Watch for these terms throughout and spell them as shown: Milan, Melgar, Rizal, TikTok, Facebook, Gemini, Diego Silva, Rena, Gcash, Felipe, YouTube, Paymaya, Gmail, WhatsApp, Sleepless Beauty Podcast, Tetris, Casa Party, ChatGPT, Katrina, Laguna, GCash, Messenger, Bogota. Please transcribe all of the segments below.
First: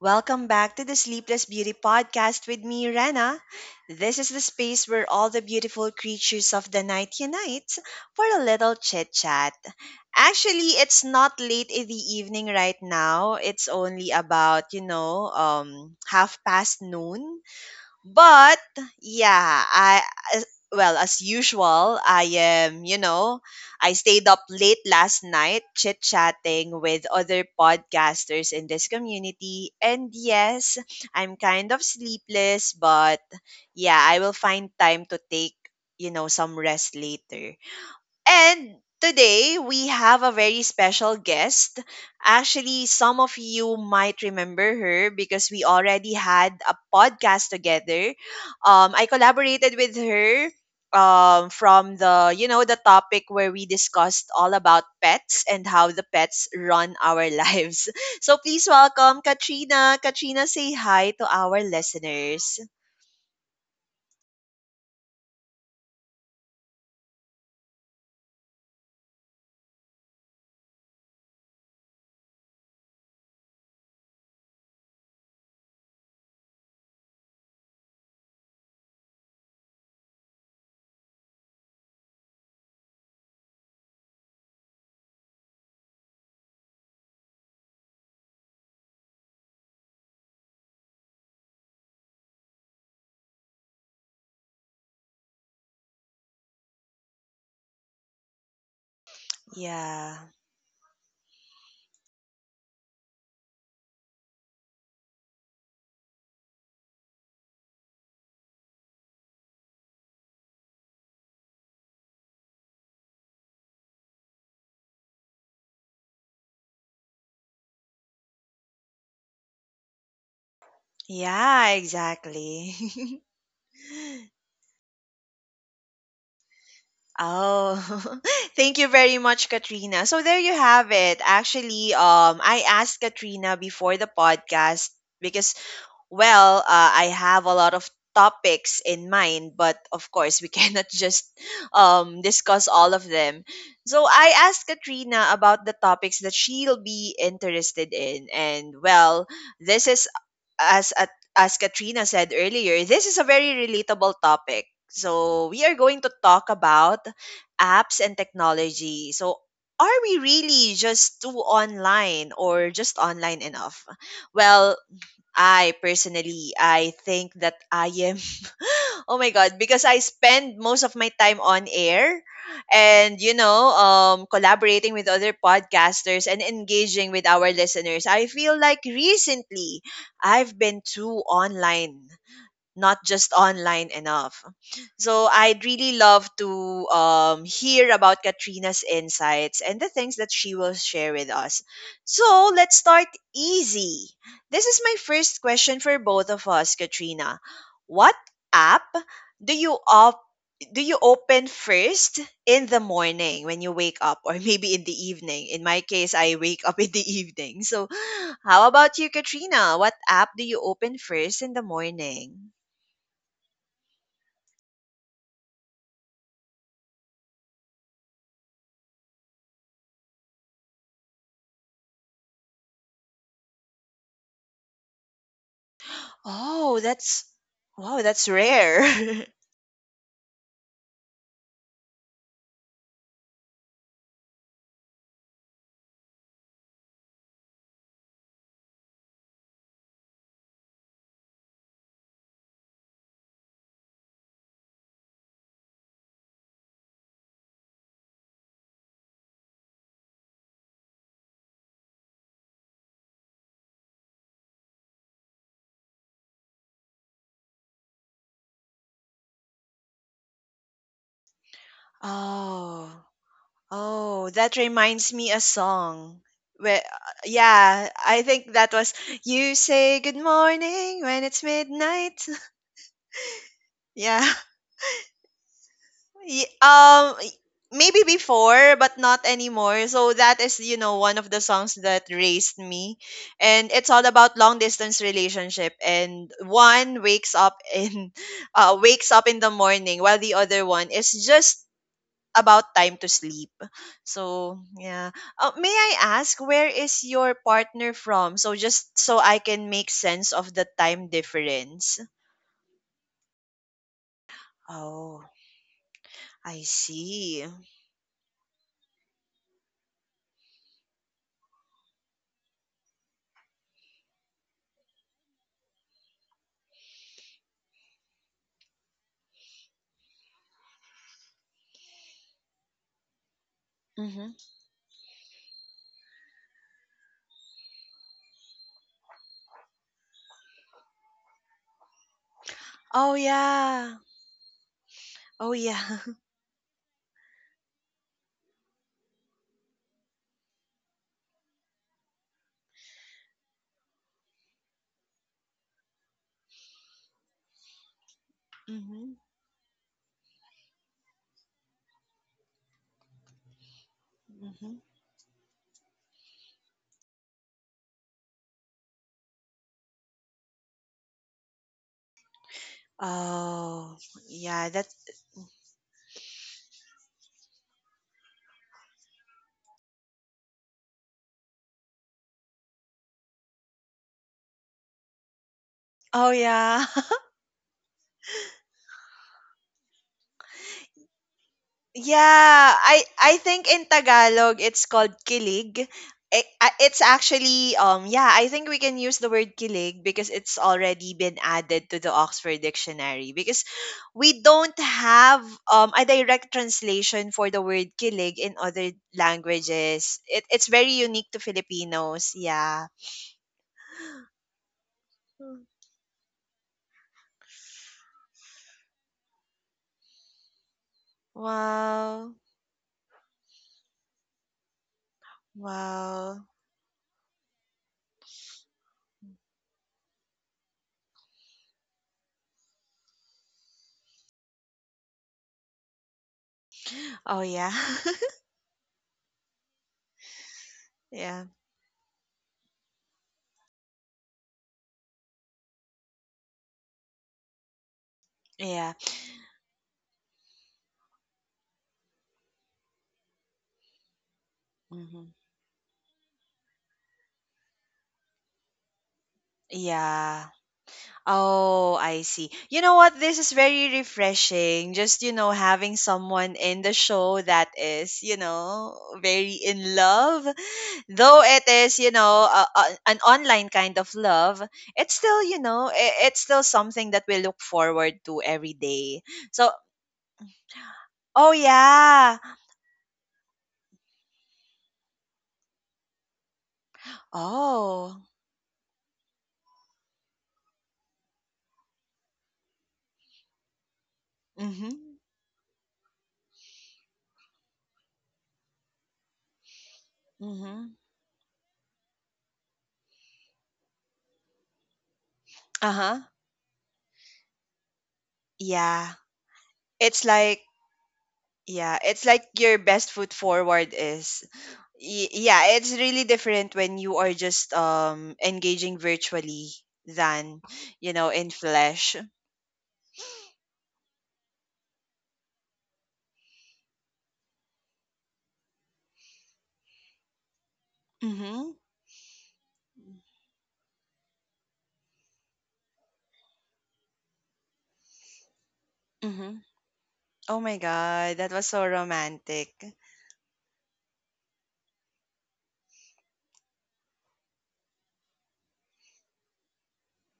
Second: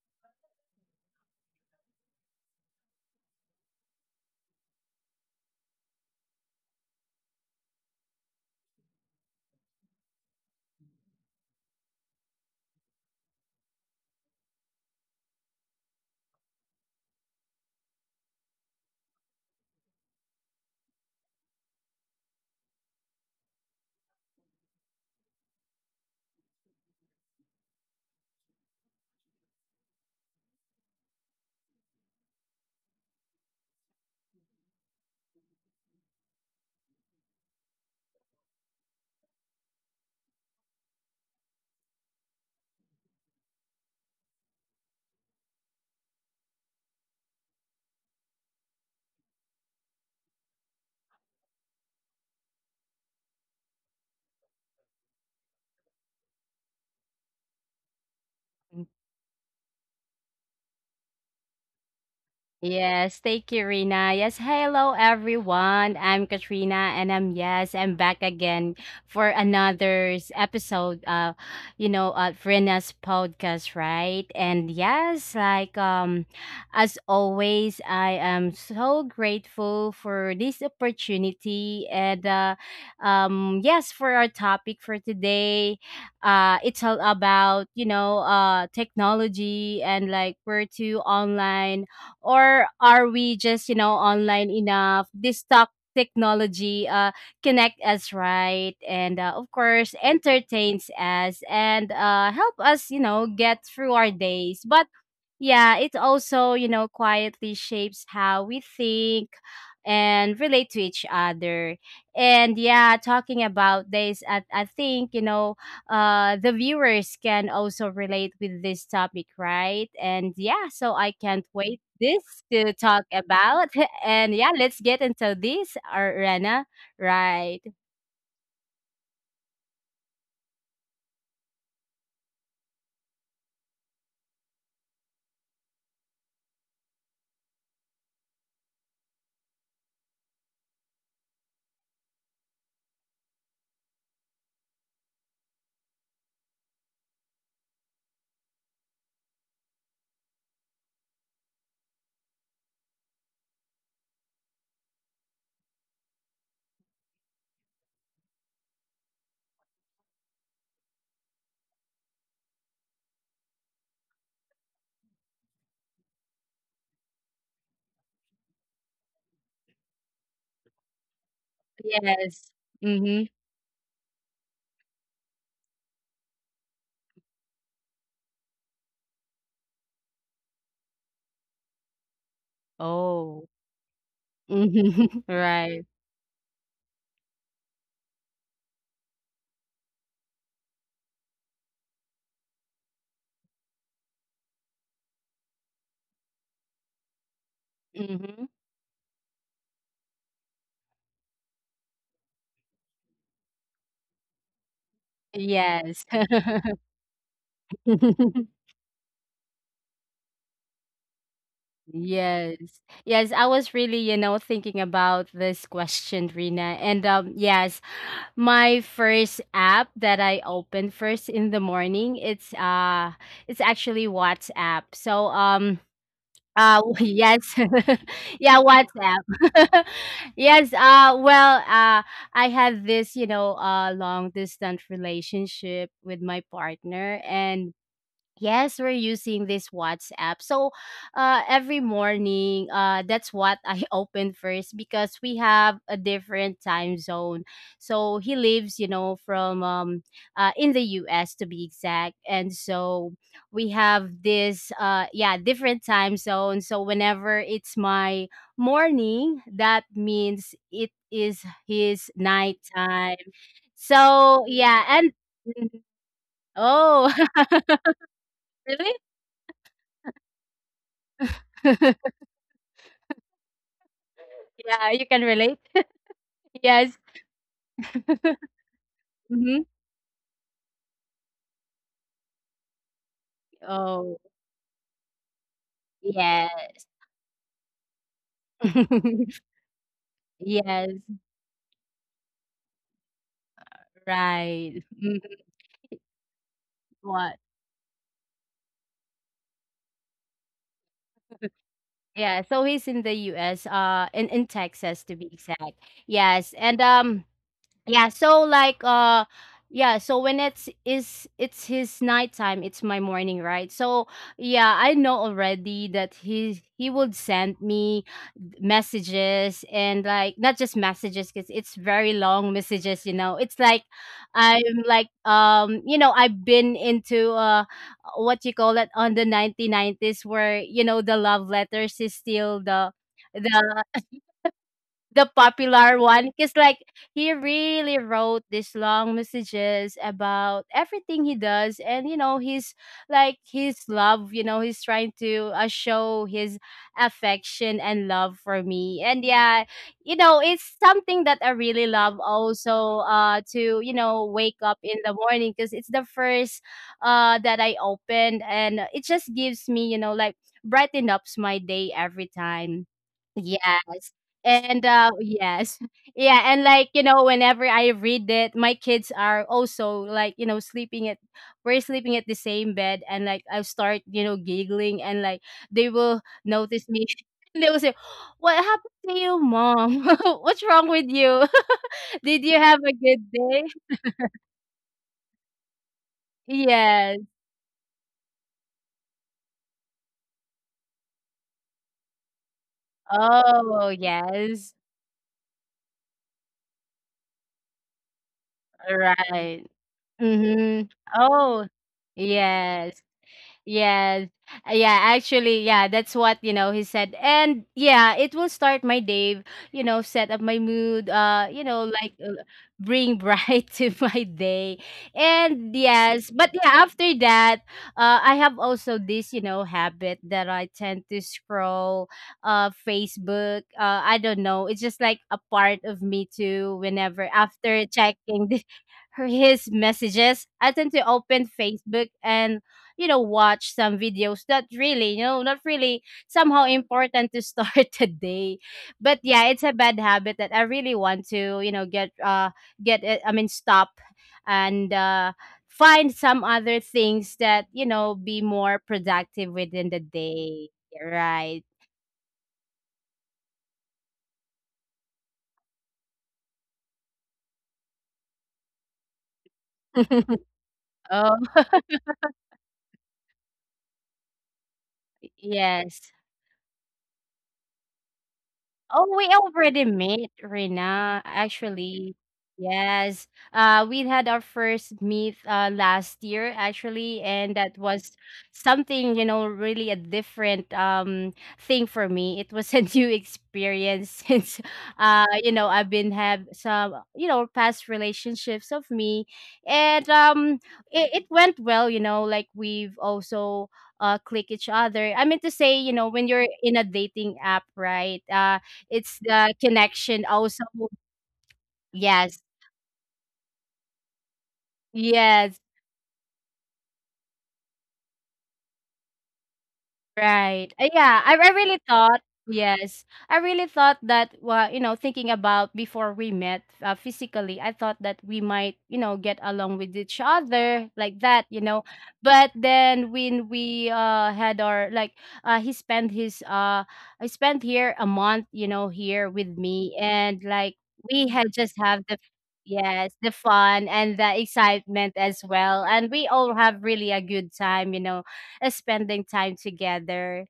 Welcome back to the Sleepless Beauty Podcast with me, Rena. This is the space where all the beautiful creatures of the night unite for a little chit chat. Actually, it's not late in the evening right now. It's only about, half past noon. But yeah, I as- well as usual, I am, I stayed up late last night chit-chatting with other podcasters in this community, and yes, I'm kind of sleepless, but yeah, I will find time to take, some rest later. And today we have a very special guest. Actually, some of you might remember her because we already had a podcast together. I collaborated with her from the the topic where we discussed all about pets and how the pets run our lives. So please welcome Katrina. Katrina, say hi to our listeners. Yes, thank you, Rina. Yes, hello everyone. I'm Katrina, and I'm back again for another episode. Rina's podcast, right? And yes, as always, I am so grateful for this opportunity, and yes, for our topic for today, it's all about technology and like where to online or are we just online enough this talk technology connect us, right? And of course, Yeah. entertains us and help us get through our days. But yeah, it also, you know, quietly shapes how we think and relate to each other. And yeah, talking about this, I think, you know, the viewers can also relate with this topic, right? And yeah, so I can't Yeah, wait this to talk exactly. about. And yeah, let's get into this, Rena. Right. Oh, thank you very much, Katrina. So there you have it. Actually, I asked Katrina before the podcast because, well, uh, I have a lot of topics in mind, but of course, we cannot just discuss all of them. So I asked Katrina about the topics that she'll be interested in, and well, this is as at as Katrina said earlier, this is a very relatable topic. So we are going to talk about apps and technology. So are we really just too online or just online enough? Well, I personally I think that I am. Oh my God, because I spend most of my time on air Yes. and, Mm-hmm. Collaborating with other podcasters and engaging with our listeners. I feel like recently I've been too online, not just Oh. online enough. Mm-hmm. So I'd Right. really love to hear about Katrina's insights and the things that she will share with us. So let's start easy. This is my first question for both of us, Katrina. What Mm-hmm. app do you op- do you open first in the morning when you wake up, or maybe in the evening? In my Yes. case, I wake up in the evening. So how about you, Katrina? What app do you open first in the morning? Yes. Yes, I was really, you know, thinking about this question, Rina. And yes, my first app that I open first in the morning, it's actually WhatsApp. Oh, that's yes. wow, that's Yeah, WhatsApp. rare. Yes, I had this, you know, long distance relationship with my partner. And yes, we're using this WhatsApp. So, every morning, that's what I open first because we have a different time zone. So he lives, you know, from in the U.S. to be exact, and so we have this, yeah, different time zone. So whenever it's my morning, that means it is his Oh, nighttime. oh, So that yeah, reminds me a mm, song. Where, oh, yeah, I think that was "You Say Good Morning When It's really? Midnight." Yeah, Yeah, you can relate. Y- Yes. um, y- maybe before, but not Mhm. anymore. So that is, you know, one of the songs that raised me, and it's all Oh, about long distance relationship. And yeah. one wakes up in, wakes up in the morning, while the other Yes, one is just about time to sleep. So, right. yeah. Mhm. May I ask where is What? your partner from? So just so I can make sense of the time difference. Yeah, so he's in the US, in Texas to be Oh, exact. Yes. I And see. Yeah, yeah, so when it's his nighttime, it's my morning, right? So yeah, I know already that he would send me messages, and like not just messages because it's very long messages, you know. It's like Mm-hmm. I'm like you know, I've been into what you call it on the 1990s, where you know the love letters is still the Oh the yeah. the Oh yeah. popular one, because like he really wrote these long messages about everything he does. And you know, he's like his love, you know, he's trying to show his affection and love for me. Mm-hmm. And yeah, you know, it's something that I really love also to you know wake up Mm-hmm. in the morning, because it's the first that I opened, and it just gives me you know like brightens up my day every time. Oh Yes. yeah. And That's yes. Yeah, and like, you know, whenever I read it, my kids are also like, you know, sleeping at we're sleeping at the same bed, and like I start, you know, giggling, and like they will oh yeah. notice me. And they will say, "What happened to you, Mom? What's wrong with you? Did you Yeah, have a I good I think in day?" Tagalog it's called kilig. It's Yes. actually yeah, I think we can use the word kilig because it's already been added to the Oxford dictionary because Oh, we yes. don't have a direct translation for the word kilig in other Right. languages. It's Mhm. very unique to Oh, Filipinos. Yeah. yes. Yes. Yeah, actually, Mm. yeah, that's what, you know, he said. And yeah, it will start my day, you know, set up my mood, Wow. Bring bright to my day. And yes, but Wow. yeah, after that, I have also this, you know, habit that I tend to scroll Facebook. I don't know. It's just like a part of me too, whenever Oh yeah. after checking the, her his messages, I tend to open yeah. Facebook and you know watch some videos, not really somehow important to start the day. Yeah. But yeah, it's a bad habit that I really want to you know get it I mean stop, and hmm find some other things that you know be more productive within the Yeah. day, right? Oh, I see. You know what? This is very refreshing. Just, you know, having someone in the show that is, you know, very in love. Oh. Though it is, you know, an online kind of love, it's still, Yes. It's still something that we look forward to every Oh, we day. So, already met, Rena, oh, actually. yeah. Yes. We had our first meet last year, actually, and that was Oh, something, you know, really a different thing for me. It was a new experience since mm-hmm. You know, I've been have some, you know, past relationships of me. And Mm-hmm. It, it went well, you know, like we've also click each other. I mean to say, you know, when Uh-huh. you're in a dating app, right? It's Yeah. the connection It's also. like, yeah, it's Yes. like your best foot forward is. Yes. Yeah, it's really different when you are just engaging virtually than, Right. Uh, you yeah, I, know, I in really thought, flesh. yes, I really thought that, well, you know, thinking about before we met physically, I thought that we might, you know, get along with each other like that, you know. Mhm. But then when we had our like he spent his I spent here a month, you know, here with Mhm. me, and Oh like my we god, had that just was so have the romantic. yes, the fun and the excitement as well. And we all have really a good time, you know, spending time together.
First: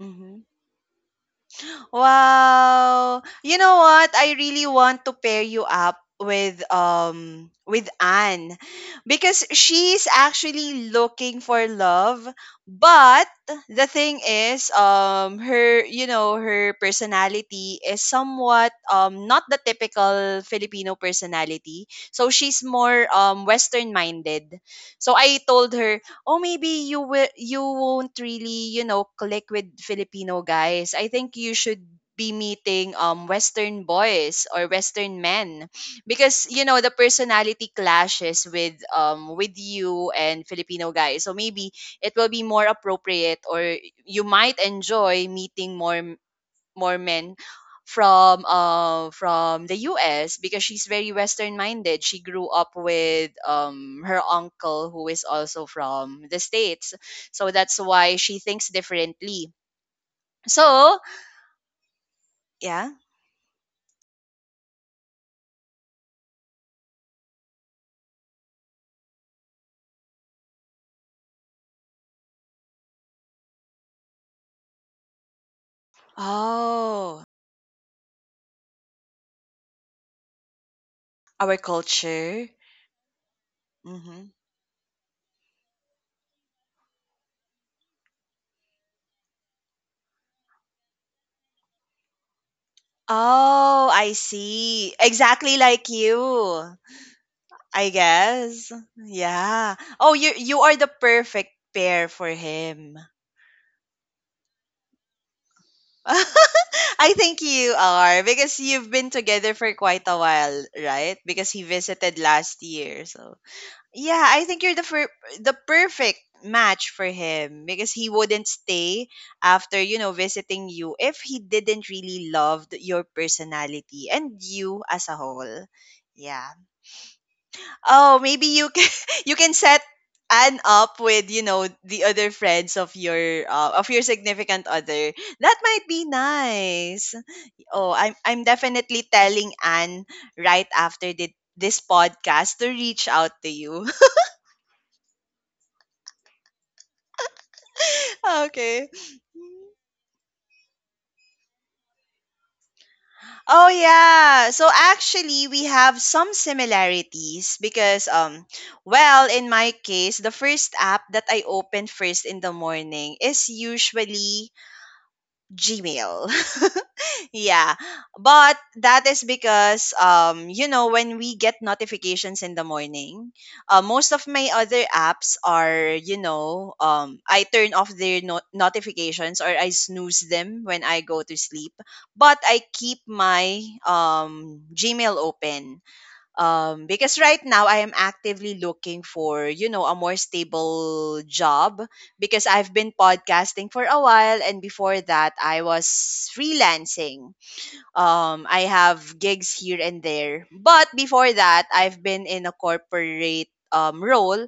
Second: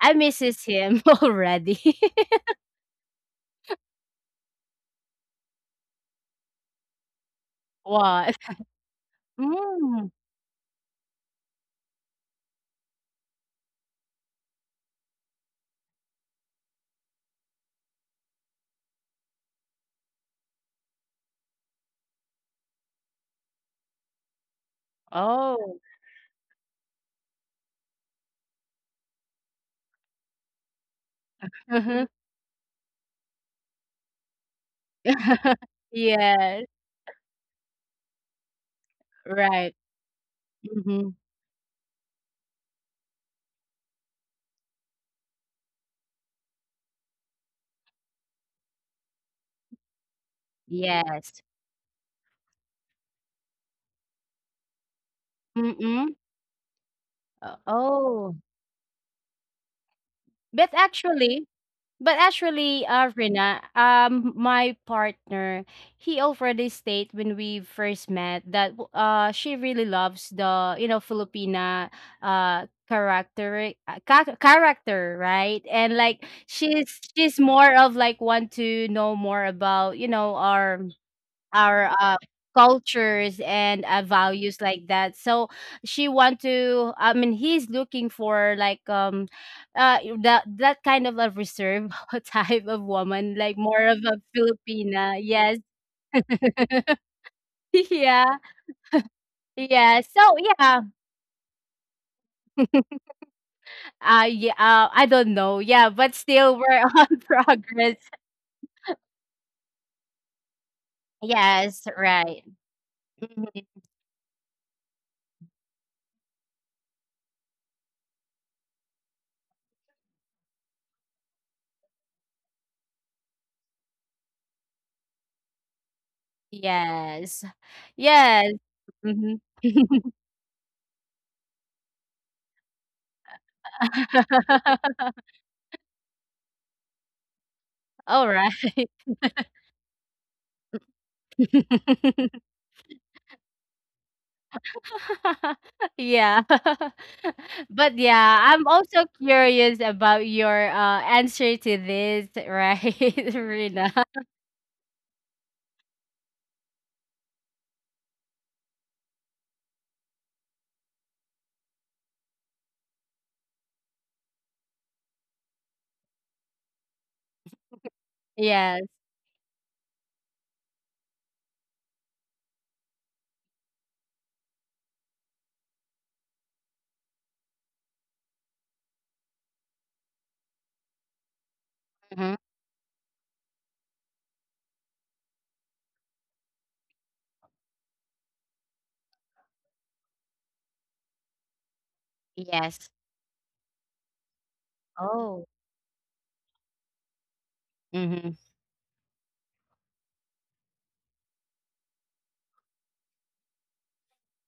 I misses him already. Wow. You know what? I really want to pair you up with What? Anne because she's Mm. actually looking for love, but the thing is, her her personality is somewhat not the typical Filipino personality, so she's more western minded. So I told Oh. her, oh, maybe you won't really, you know, click with Filipino guys. I think you should uh be meeting western boys or western men, because yes. you know the personality clashes with Right. you and Filipino Mm-hmm. guys. So maybe it will be more appropriate, or you might enjoy meeting more men from the US, because she's very Yes. western minded. She grew up with her uncle who is also Mm-mm. from the States. So that's why Oh. she thinks differently. But So, actually, But actually, yeah. Rina, my partner, he already stated when we first met that she really loves the you know Filipina character, right? And like she's Oh, she's more of like want to know more about you know our our culture. cultures and Mhm. values like that. She want to, I mean, he's looking for like that kind of a reserve type of woman, like more Oh, of I a see. Filipina, Exactly yes. like you. I Yeah, guess. Yeah. Oh, you you are yeah. the perfect pair for him. Yeah, I don't know. Yeah, but still we're on I think you progress. are because you've been together for quite a while, right? Because he Yes, visited right. last year. So, Mhm. yeah, I think you're the perfect match for him, because he wouldn't stay after, you know, visiting you if he didn't really love your personality and you as a whole. Yeah. Yes. Oh, maybe Yes. you can you Mhm. can set Anne up with, you know, the other friends of your significant other. That might be nice. Oh, All I'm right. definitely telling Anne right after this podcast to reach out to you. Yeah. But yeah, I'm okay. also curious about your answer to this, right, Oh Rina? yeah. So actually we have some similarities because well in my case the first app that I open first in the morning is usually Gmail. Yeah, but Yes. that is because you know when we get notifications in the morning, most of my other apps are, I turn off their notifications, or I snooze them when I go to sleep, Mm-hmm. but I keep my Gmail open because right now I am actively looking for, you know, a more stable job, because I've Yes. been podcasting for a while, and before that Oh. I was freelancing. Mm-hmm. I have gigs here and there. But before that, I've been in a corporate role,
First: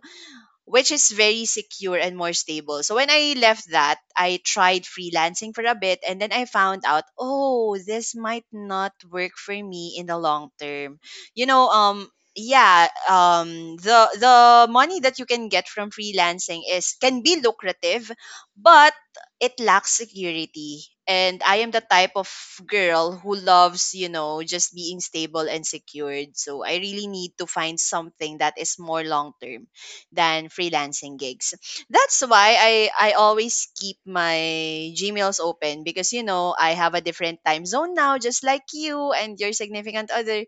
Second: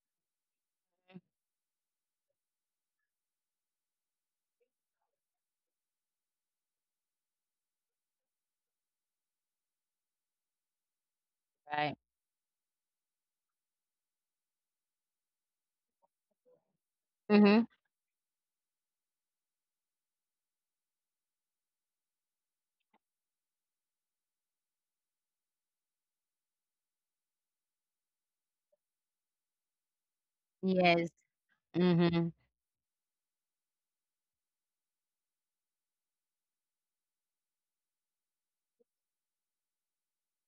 which is very secure and more stable. So when I left that, I tried freelancing for a bit and then I found out, oh, this might not work for me in the long term. You know, Right. Yeah, the money that you can get from freelancing is can be Mm-hmm. lucrative, but it lacks security. And I am the type of girl who loves, you know, just being stable and secured. So I really need to find something that is more long term than Yes. freelancing gigs. That's Mm-hmm. why I always keep my Gmails open, because you know I have a different time zone now, just like you and your significant other.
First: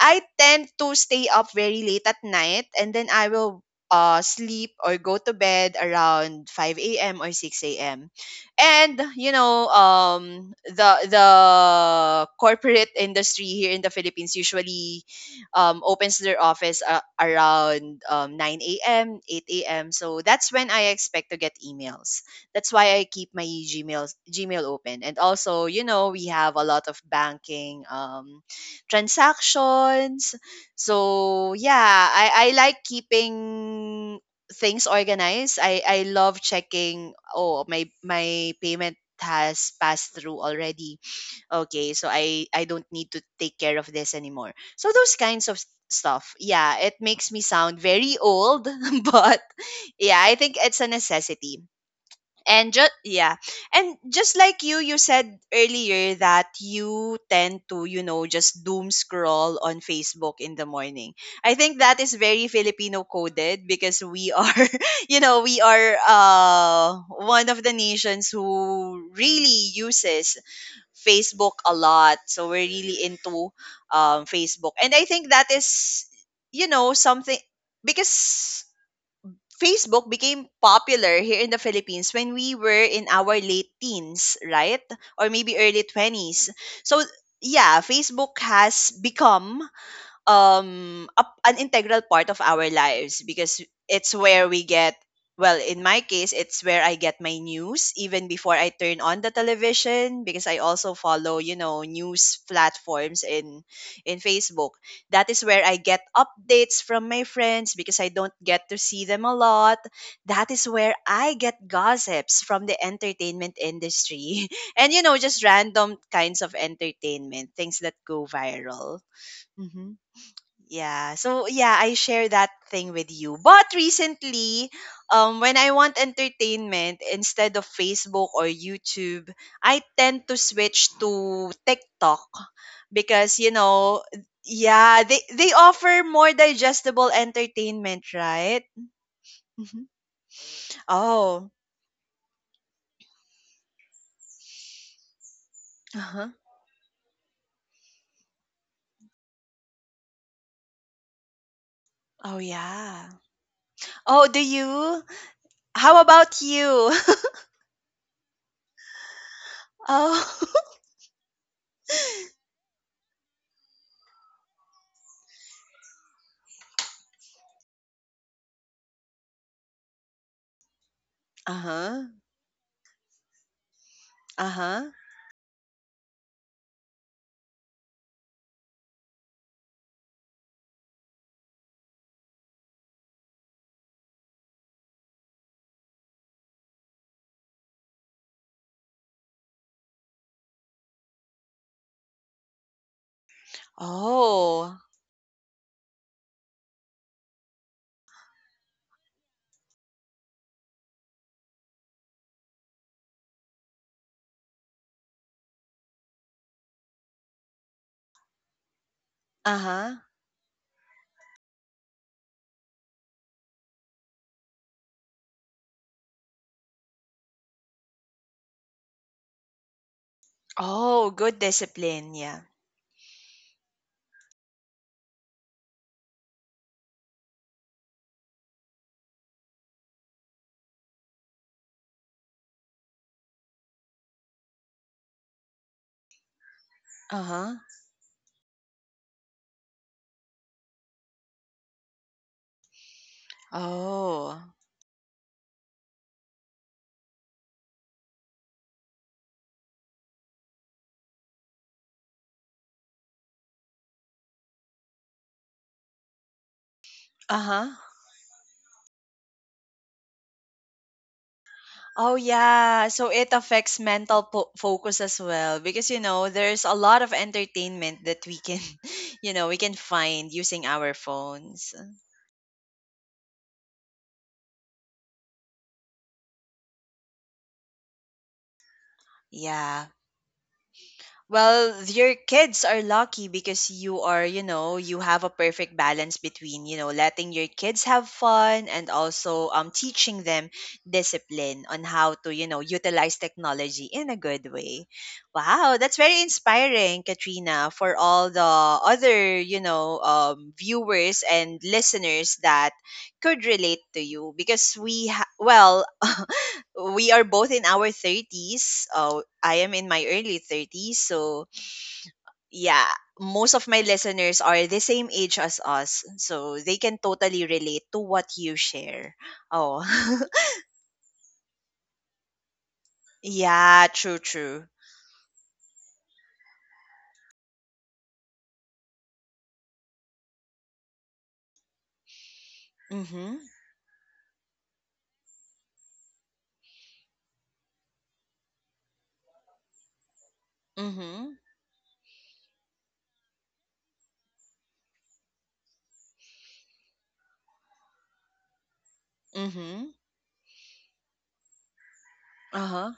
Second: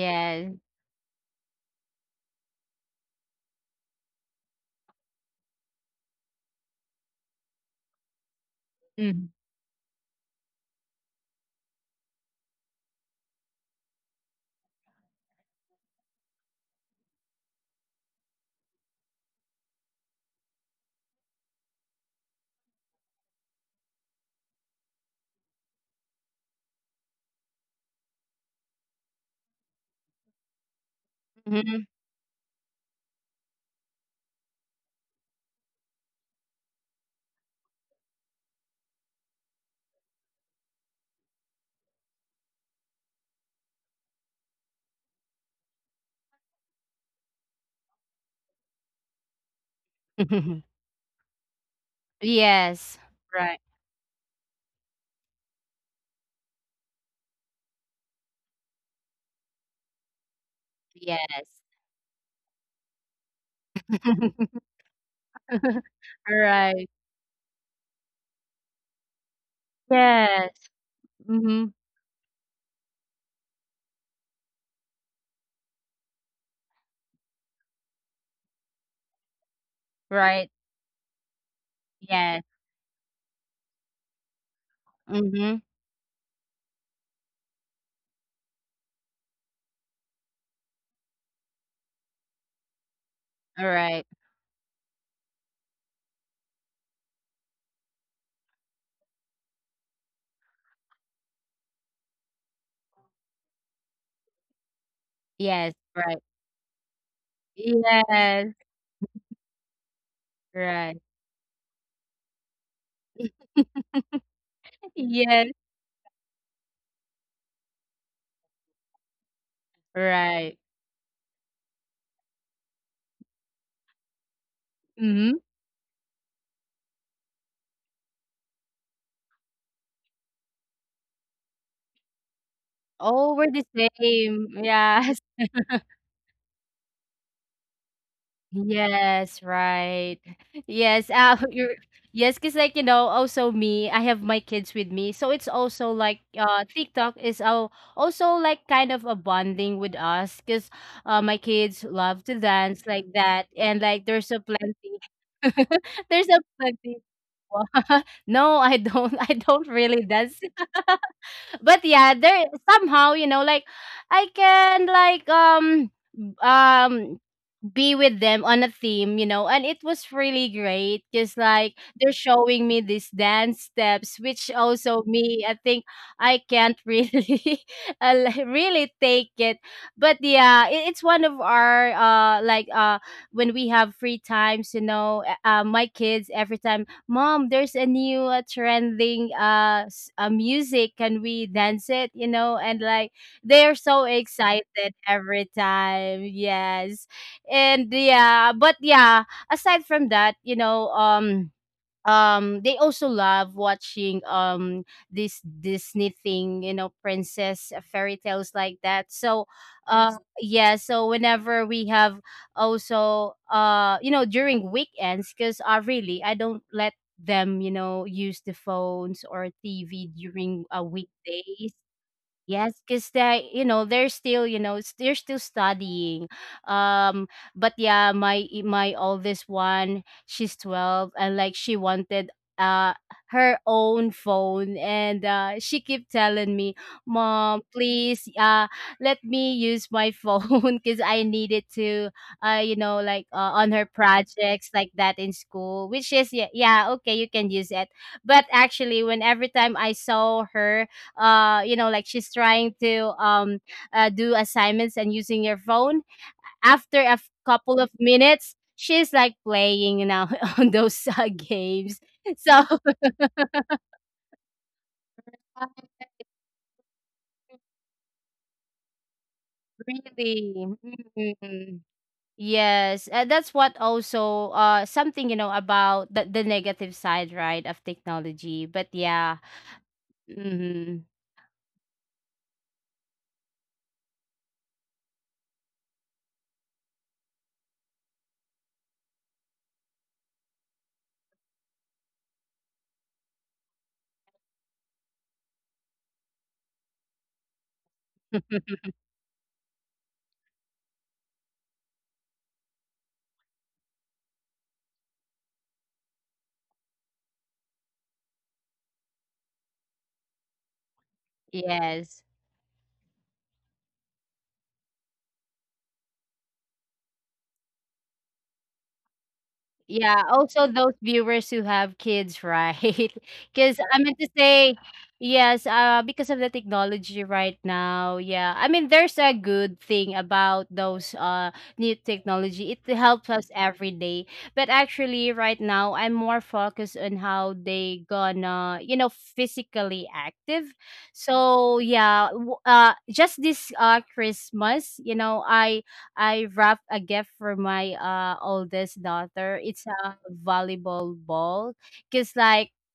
I tend to stay up very late at night and then I will sleep or go to bed around 5 a.m. or 6 a.m. And Mm. you know, the corporate industry here in the Philippines usually opens their office around 9 a.m., 8 a.m. So that's when I expect to get emails. That's why I keep my Gmail open. And also, you know, we have a lot of banking transactions. So Hmm. Yes. yeah, I like keeping things organized. I love checking, oh my, my payment has passed through already. Okay, so I don't need to take care of this anymore. So those kinds of stuff. Yeah, it makes me sound very old, but yeah, mm I think hmm it's a necessity. And just Yes. yeah. Right. And just like you said earlier, that you tend to, you know, just doom scroll on Facebook in the morning. Yes. I think that is very Filipino coded because we are you know, we are Right. One of the nations who really uses Yes. Facebook Mm-hmm. a lot. So we're really into Facebook. And I think that is, you know, something, because Facebook became Right. popular here in the Philippines when Yes. we were in our late teens, right? Or Mm-hmm. maybe early 20s. So, yeah, Facebook has become an integral part of our lives because All right. it's where we get, well in my case it's where I get my news even before I turn on the television, because I also follow, you know, news platforms in Facebook. That is where Yes. I get Right. updates from my friends because I don't Yes, get to see them a lot. That is right. where I get gossips from the entertainment industry and you know just Yes, random kinds of entertainment things that go viral. Mm-hmm. right. Yeah. So yeah, I share that thing with you. But recently, Mhm. When I want entertainment instead of Facebook or YouTube, I tend to switch to TikTok Oh, because we're you the know, same. yeah, Yes. they they offer more digestible entertainment, right? Yes, Mhm. right. Yes, Oh. you're, yes, because like you know, also me, I have my kids with me, so it's also like Uh-huh. TikTok is also like kind of a bonding with us, because my kids love to Oh dance like yeah. that, and like there's Oh, a do plenty, you? How there's a about plenty. you? No, I don't, I don't really dance, oh. but yeah, there somehow you know like I can like um be with them on a theme, you know, and it was really great because like Uh-huh. they're showing me these dance steps, which Uh-huh. also me, I think I can't really like, really take it. But yeah, it, it's one of our when we have free times, you know, my kids every time, "Mom, there's a new trending music, can we dance it?" You know, and like they're so Oh. excited every time. Yes. And yeah, but yeah, aside from that, you know, they also love watching this Disney thing, you know, princess fairy tales like that. Uh-huh. uh yeah, so whenever we have also you know during weekends, because really I don't let them you know use the phones or TV during Oh, good weekdays. discipline, yeah. Yes, because they, you know, they're still, you know, they're still studying. Um, but yeah, my my oldest one, she's 12, and like she wanted uh her own phone, and she keep telling me, Uh-huh. "Mom, please, let me use my phone because I need it to, you know, like on her Oh. projects like that in school." Which is yeah, yeah, okay, you can use it. But actually, when every time I saw her you know like she's trying to do assignments and using your phone, after a Uh-huh. couple of minutes she's like playing you know on those games, Oh so. yeah, so it affects mental po focus as well because you know there's a lot of entertainment that we can, you know, we can find Really. using our phones. Mm, yes, that's what also something you know about the negative side, right, of technology. But yeah. Yeah. Hmm. Well, your kids are lucky because you are, you know, you have a perfect balance between, you know, letting your kids have fun and also teaching them discipline on how to, you know, utilize technology in a good way. Wow, that's very inspiring, Katrina, for all the other, you know, viewers and listeners that could relate to you because we ha- well, we are both in our 30s. Oh, I am in my early 30s. So, Yes. yeah, most of my listeners are the same age as us. So, they can totally relate to what you share. Oh, Yeah, also those viewers who have kids, right? Because yeah, I true, meant to true. say, yes, because of the technology right now, yeah. I mean, there's a good thing about those new technology. It Mm helps hmm. us every day. But actually, right now, I'm more focused on how they gonna, you know, physically active. Mm hmm. So yeah, just this Christmas, you know, I wrapped a gift for my oldest Mm daughter. hmm. It's a volleyball ball, because Uh like huh.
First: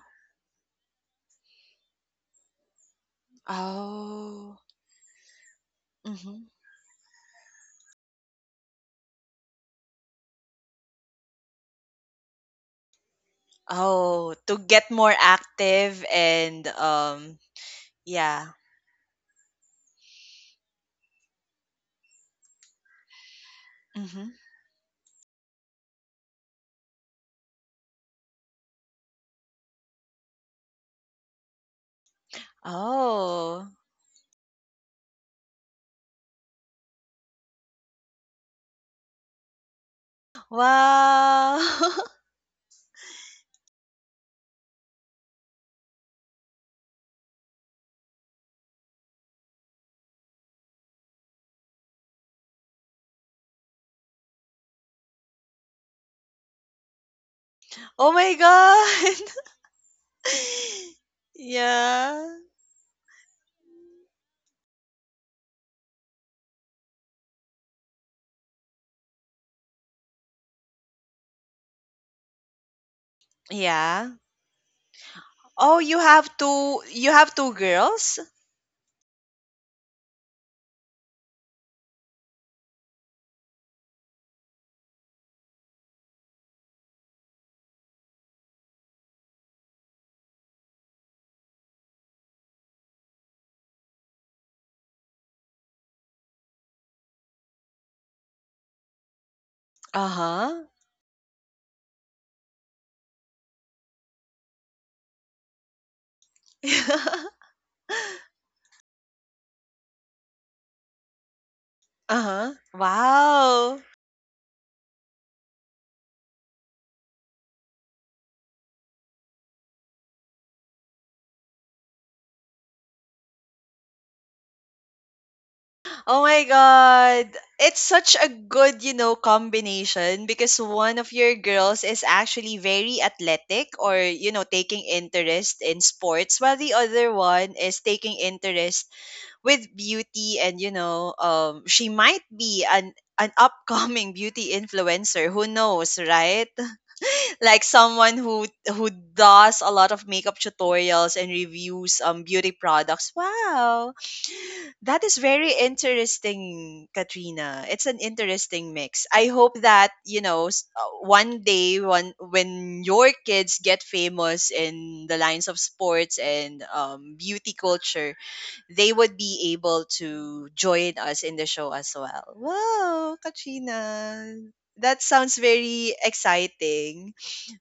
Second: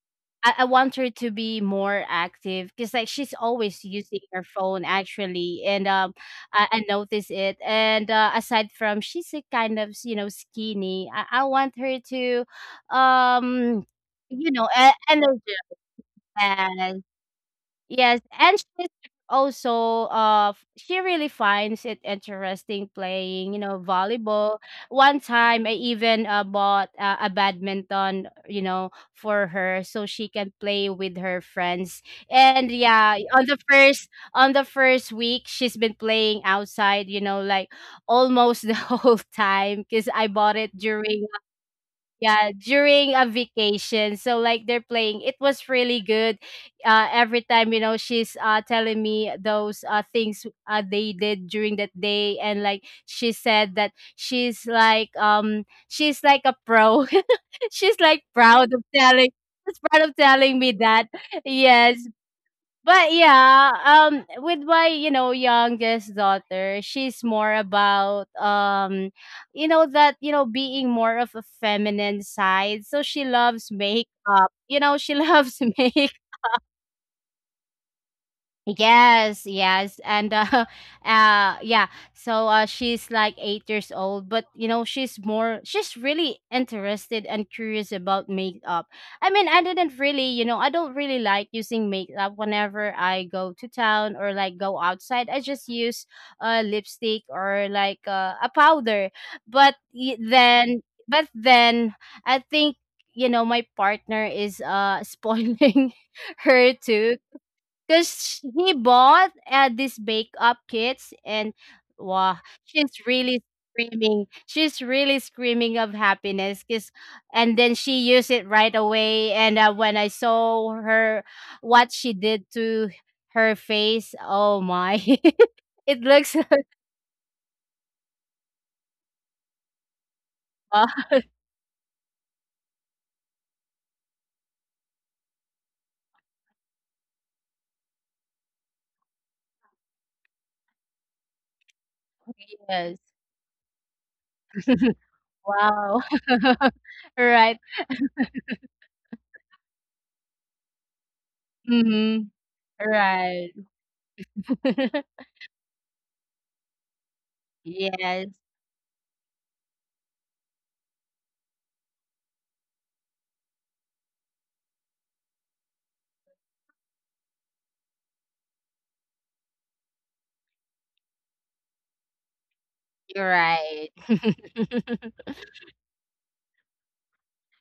I want her to be more active because like she's always using her Oh. phone actually, and Mm hmm. I notice it. And aside from she's a kind of you know skinny, I want her to um Oh, you to know e- get more active and, energy. Yes, yeah. and she's also she really finds it interesting playing, you know, Mm hmm. volleyball. One time I even bought a badminton, you know, for her so she can play with her friends. And yeah, on the Oh. first on the first week she's been playing outside, you know, like almost the whole time because I bought it during Wow. yeah, during a vacation. So like they're playing. It was really good. Every time, you know, she's telling me those things they did during that day, and like she said that she's like a pro. She's oh like my proud of telling. God. She's proud of telling me that. Yes, Yeah. but yeah, with my, you know, youngest daughter, she's more about you know that, being more of a feminine side. So she loves Yeah. makeup. You know, she loves Oh, makeup. You have two girls? Yes, yes. And yeah. So she's like 8 years old, but you know, she's really interested and curious about makeup. I mean, I didn't really, you know, I don't really like using makeup whenever I go to town or like go outside. I just use lipstick or like a powder. But y- Uh-huh. then but then I think you know my partner is spoiling her too because he bought these bake up kits and wow, Uh-huh. she's really Wow. screaming, she's really screaming of happiness because and then she used it right away and when I saw her what she did to her face, oh my, it Oh looks my God. It's such a good, you know, combination because oh one of your girls is actually very athletic or, you know, taking interest in sports while the other one is taking interest with beauty and you know she might be yes. An upcoming beauty influencer, who Wow. knows, right? Right. Like someone who does a lot of makeup tutorials and reviews Mm-hmm. Beauty products. Right. Wow, that is very interesting, Katrina. It's an Yes. interesting mix. I hope that, you know, s- one day when your kids get famous in the lines of sports and beauty culture, they would be able to join us in the show as well. Wow, You're right. Katrina. That sounds very exciting.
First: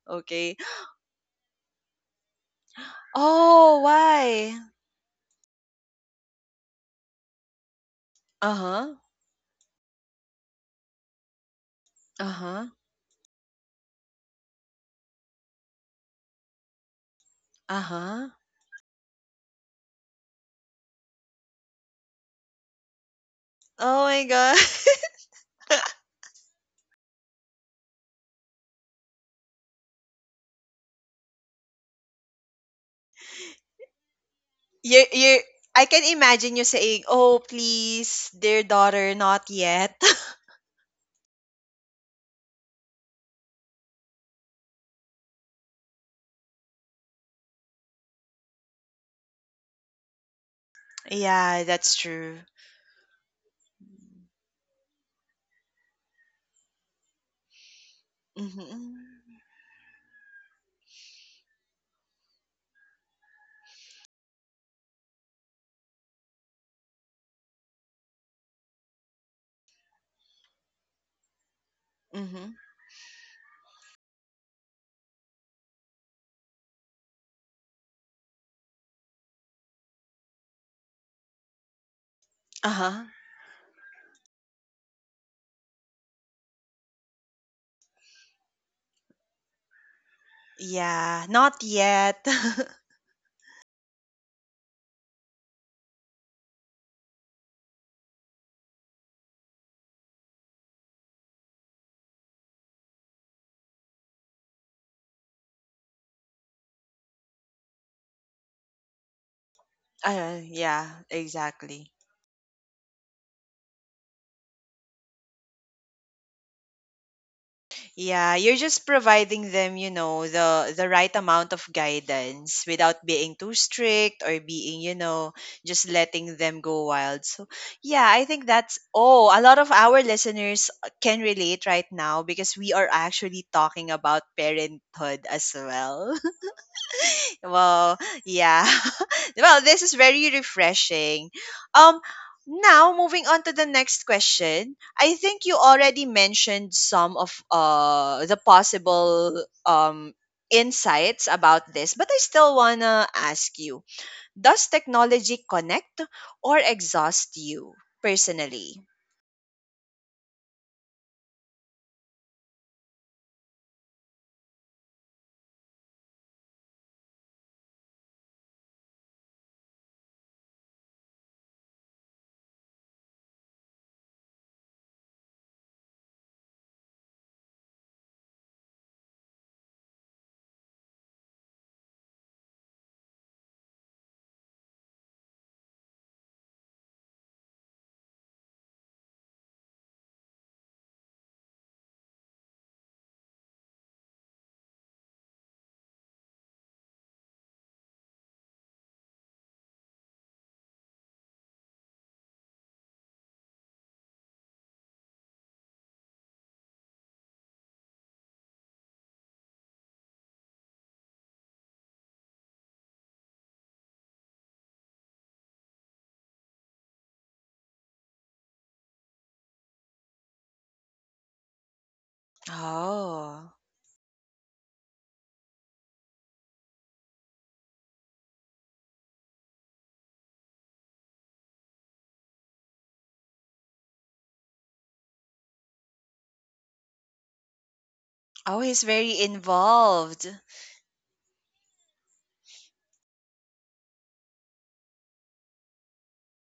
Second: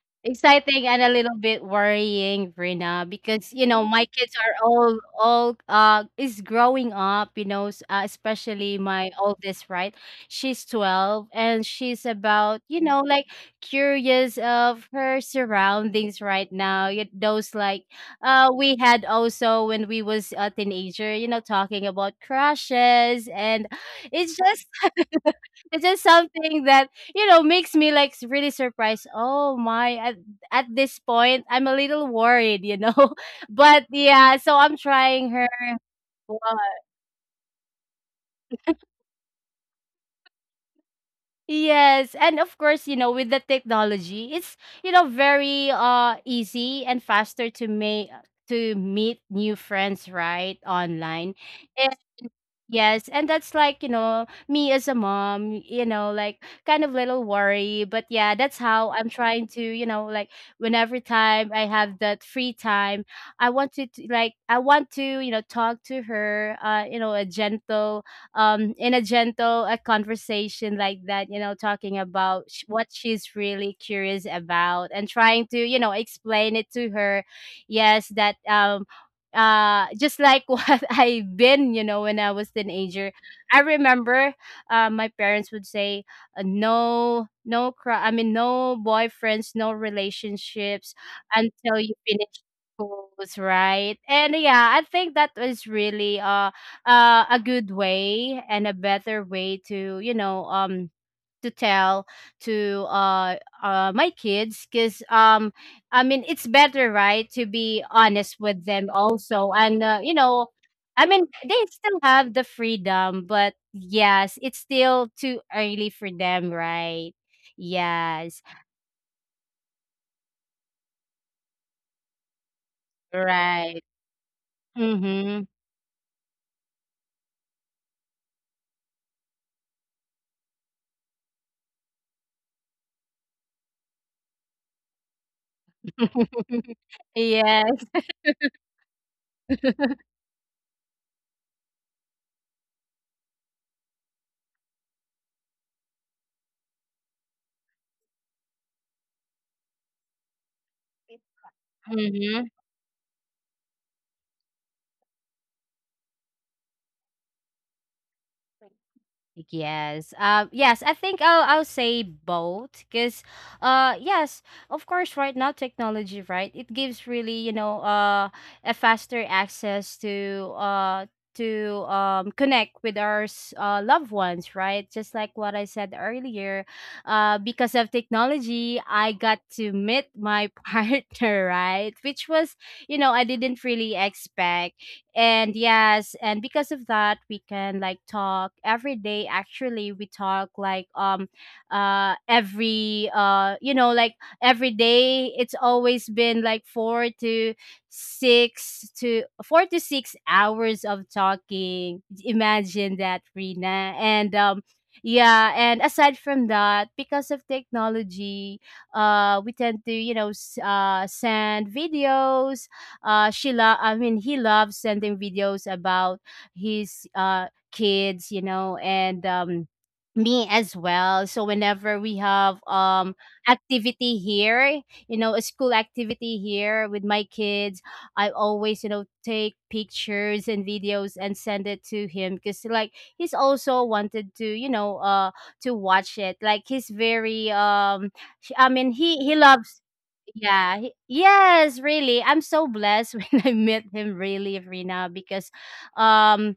Okay. Exciting and a little bit worrying, Rina, because you Oh, know Mm. my kids are why? all is growing up. You know, especially Uh-huh. my oldest, right? She's 12 and she's about Uh-huh. you know like curious of her surroundings right now. Yet those like Uh-huh. We had also when we was a teenager. You know, talking about crushes and Oh my it's god. just it's just something that you know makes me like really surprised oh my at this point I'm a little worried you know but yeah so I'm you trying you her I can one. imagine you saying, "Oh, please, dear daughter, not yet." Yes, and of course you know with the technology it's you know very easy and faster to make to meet new friends right online. Yeah, that's true. Yes, and that's like, you know, me as a mom, you know, like kind of little worry, but yeah, that's how Mhm. I'm trying to, you know, like whenever time I have that free time, I want to like I want to, you know, talk to her, you know, a gentle in a gentle a conversation like that, you know, talking about Mhm. What she's really curious about and trying to, you know, explain it to her. Yes, that just like what I've been, you know, when I was Uh-huh. teenager. I remember my parents would say no no cry I mean no boyfriends, no relationships Yeah, not until you finish yet. schools, right? And yeah, I think that was really a good way and a better way to, you know, to tell to my kids because I mean it's better right to be honest with them also and you know Yeah, I mean they exactly. still have the freedom but yes it's still too early for them right. Yes. Yeah, you're just providing them, you know, the right amount of guidance without being too Right. strict or being, you know, Mm-hmm. just letting them go wild. So, yeah, I think that's oh, a lot of our listeners can relate right now because we are actually talking about parenthood as well. Yes. Well, yeah. Well, this is very refreshing. Um Now moving on to the next question. I think you already mentioned some of the possible um insights about this, but I Mm-hmm. still want to ask you. Does technology connect or exhaust you personally? Yes. Yes, I think I'll say both because, yes, of course, right now technology, right, it gives really you know a faster access to connect with our loved ones, right? Just like what I said earlier, because of technology, I got to meet my partner, right, which was you know I didn't really expect and yes and because of that we can like talk every day. Actually we talk like every you know like every day. It's always been like four to six hours of talking, imagine that Rina. And yeah and aside from that, because of technology we tend to you know send videos. She lo- I mean He loves sending videos about his kids you know and me as well. So whenever we have Oh. activity here, you know, a school activity here with my kids, I always you know take pictures and videos and send it to him because like he's also wanted to you know to watch it. Like he's very Oh, he's very he loves involved. yeah. Yes, really. I'm so blessed when I met him, really, Rina, because um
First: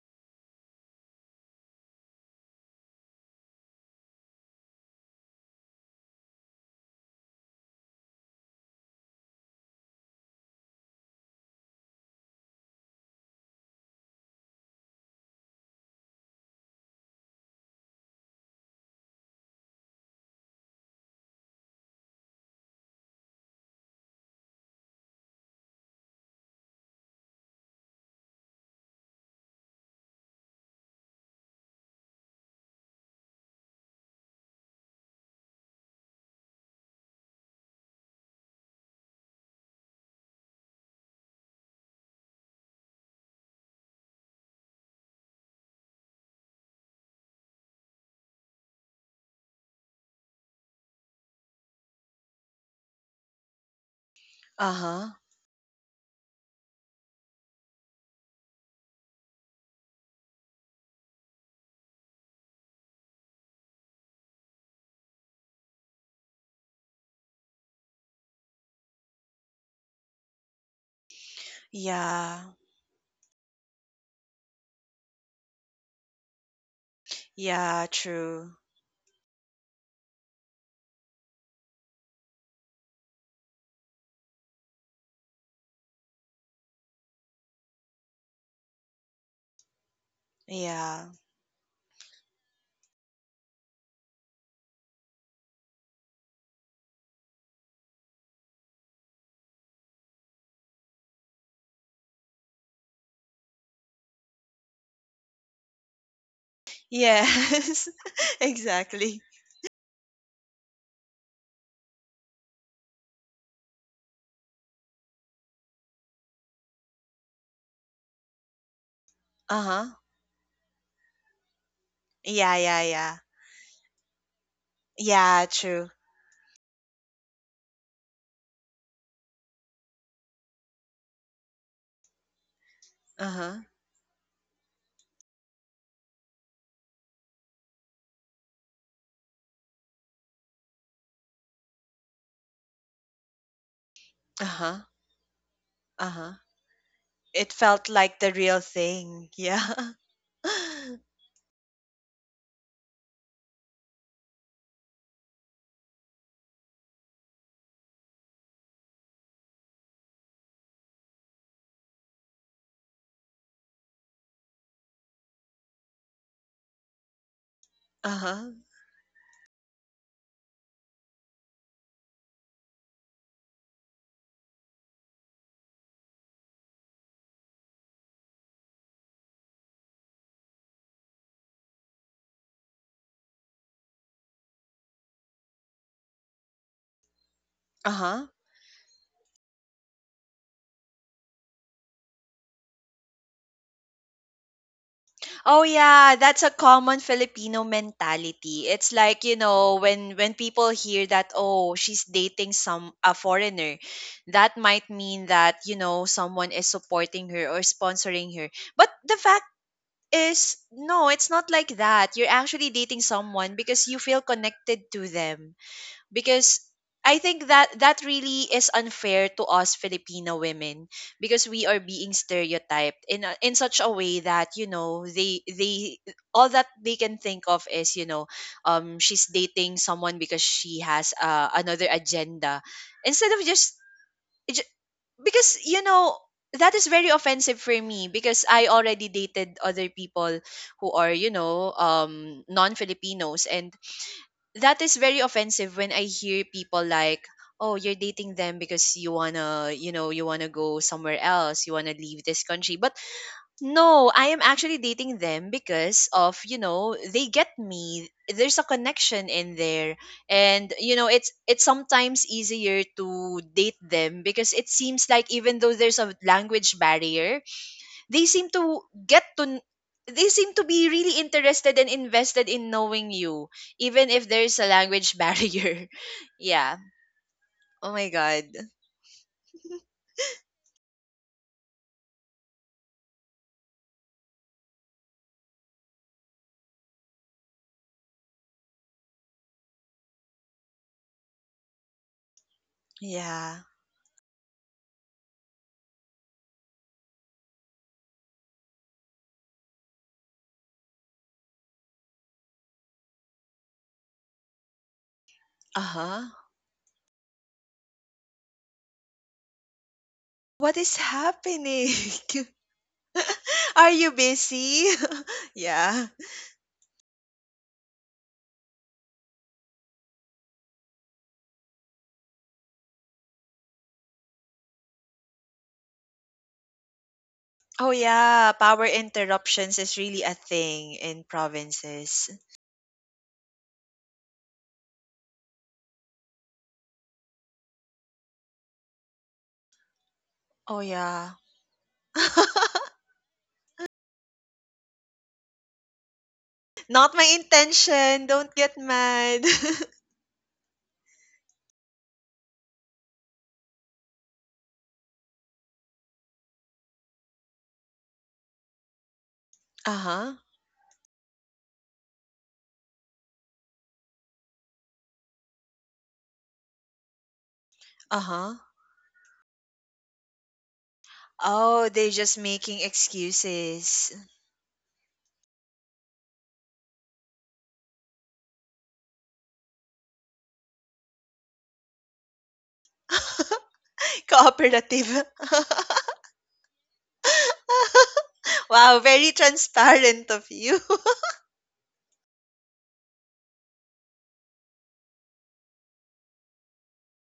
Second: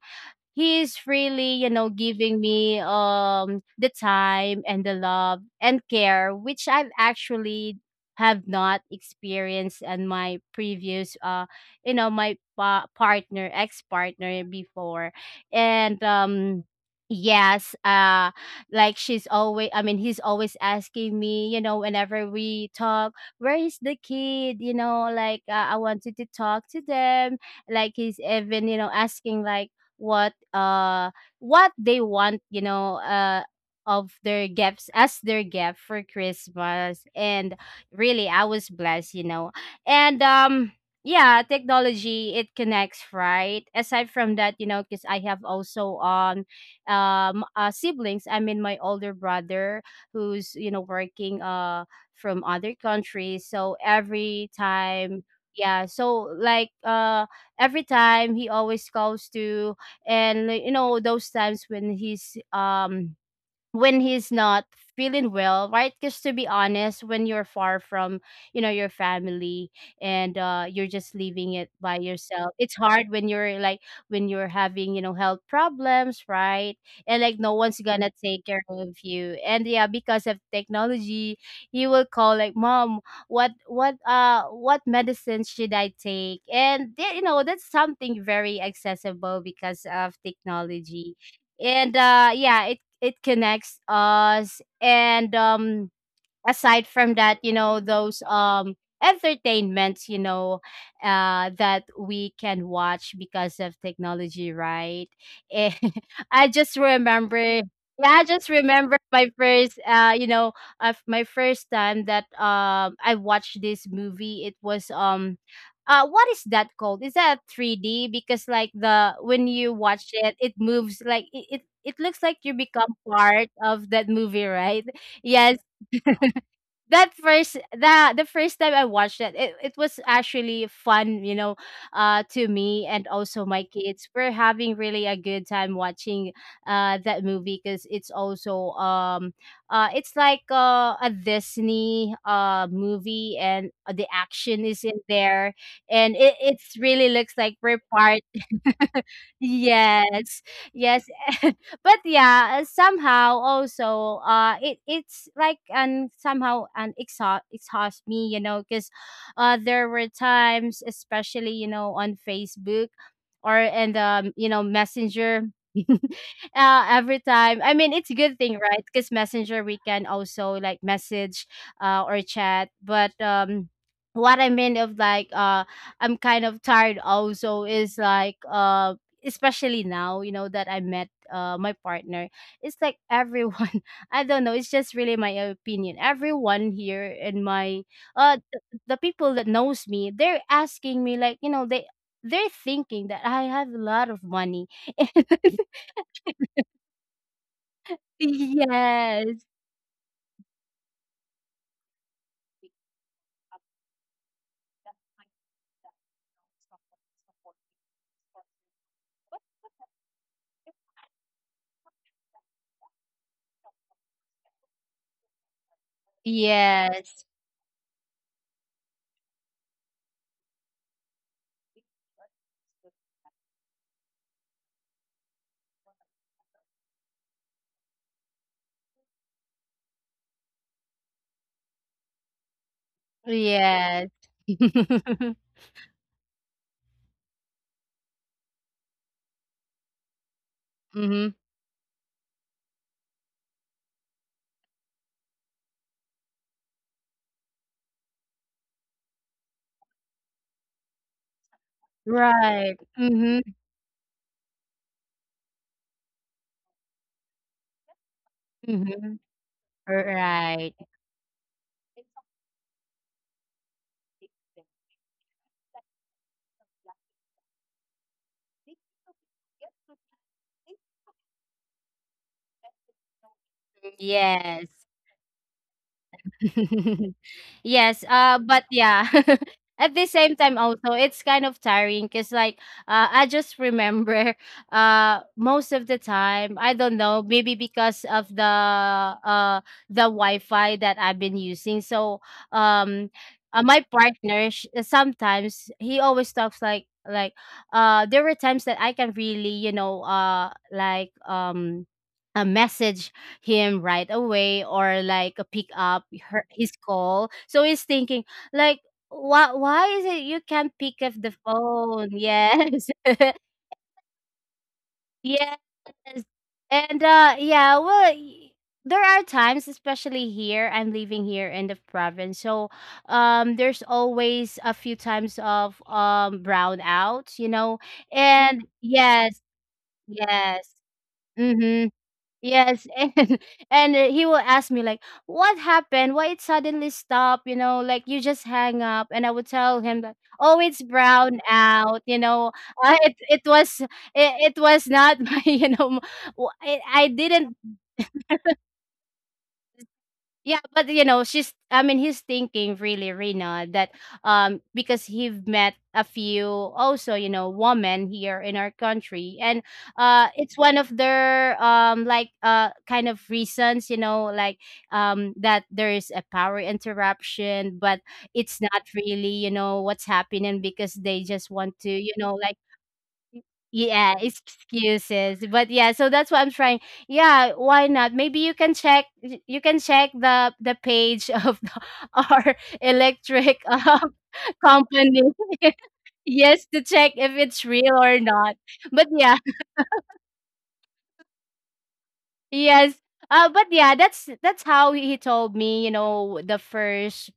he is really, you know, giving me the time and the love and care which I've actually have not experienced and my previous you know my partner, ex-partner before. And yes like she's always I mean he's always asking me you know whenever we talk, where is the kid, you know, like I wanted to talk to them. Like he's even you know asking like what uh what they want you know of their gifts as their gift for Christmas. And really I was blessed you know. And yeah, technology it connects right. Aside from that you know, because I have also siblings, my older brother who's you know working from other countries. So every Uh-huh. time yeah so like every time he always calls to and you know those times when he's not feeling well right, because to be honest when you're far from you know your family and you're just leaving it by Yeah. yourself, it's hard when you're like when you're having you know health problems right, and like no Yeah, one's gonna take true. care of you. And yeah, because of technology you will call like mom what medicine should I take and you know that's something very accessible because of Yeah. technology. And yeah it connects us. And aside from that, you know, those entertainments, you know, that we can watch because of technology, right? Eh, I just remember Yes, yeah, I just remember exactly. my first you know, my first time that I watched this movie. It was what is that called? Is that 3D? Because like the when you Uh-huh. watch it, it moves like it looks like you Yeah, yeah, become yeah. part of that movie, right? Yeah, Yes, true. that first the first time I watched that it was actually fun you know to me, and also Uh-huh. my kids we're having really a good time watching that movie because it's also it's like a Disney movie and the action is Uh-huh. in there and it Uh-huh. it's really looks It like we're felt part. like the real thing. Yeah. Yes, yes. But yeah, somehow also it it's like and somehow an exhaust me, you know, because there were times, especially, you know, on Facebook or in the you know, Messenger. Every time. I mean, it's a good Uh-huh. thing, right? Because Messenger we can also like message or chat. But what I mean of like I'm kind of tired also is like especially now, you know, that I met my partner. It's like everyone I don't know, it's just really my opinion. Everyone here in my Uh-huh. The people that knows me, they're asking me like, you know, they're thinking that I have a lot of money. Oh yeah, that's a common Filipino mentality. It's like, you Yes. know, when people hear that, oh, she's dating some a foreigner, that might mean that, you know, someone is supporting her or sponsoring her. But the fact is no, it's not like that. You're actually dating someone because you feel connected to them. Because I Yes. think that that really is unfair to us Filipino women because we are being stereotyped in a, in such a way that you know they all that they can think of is you know she's dating someone because she has another agenda instead of just Yes. because you know that is very offensive for me because I already dated other people who are Mm-hmm. you know non-Filipinos, and that is very offensive when I hear people like, oh, you're dating them because you wanna, you know, you wanna go somewhere else, you wanna leave this Right. country, but Mhm, no, I am actually dating them because of, you know, they get me. There's a mhm. connection in there. And, Right. you know, it's sometimes easier to date them because it seems like even though there's a language barrier, they seem to get to kn- they seem to be really interested and invested in knowing you, even if there's Yes. a language barrier. Yeah. Oh Yes, my god. but yeah, at the same time also it's kind of tiring because like I just remember most of the time I don't know maybe because of the Wi-Fi that I've been using. So um, Yeah. my partner sometimes he always talks like there were times that I can really you know like um a message him right away or like pick up Uh-huh. her his call. So he's thinking like why is it you can't What is pick up the happening? phone? Yes. Are you busy? Yes. Yeah. And yeah, well there are times, especially here I'm living here in the province. So there's always a few times of brownouts, you know. Oh yeah, And power yes, interruptions is really a yes. thing in Mhm. provinces. Yes, and and he will ask me like, "What happened? Why it suddenly stopped? You know, like you just hang up." And I would tell him that, "Oh, Oh it's yeah. brown out. Uh, it it was it, it was not my I Not my didn't intention. Don't get mad. yeah, but she's I mean he's thinking, really, Rena, that because he've met a few also, you know, women here in our country. And Uh-huh. it's one of their like kind of reasons, you know, like that there is a power interruption, but Uh-huh. it's not really, you know, what's happening because they just want Oh, to, they're you know, just like making excuses. yeah, excuses. But yeah, so that's what I'm trying. Yeah, why not? Maybe you can check you can check the page of the, our electric company. Cooperative. yes, to check if it's real or not. Wow, But very yeah, transparent of you. yes. But yeah, that's how he told me, you know, the first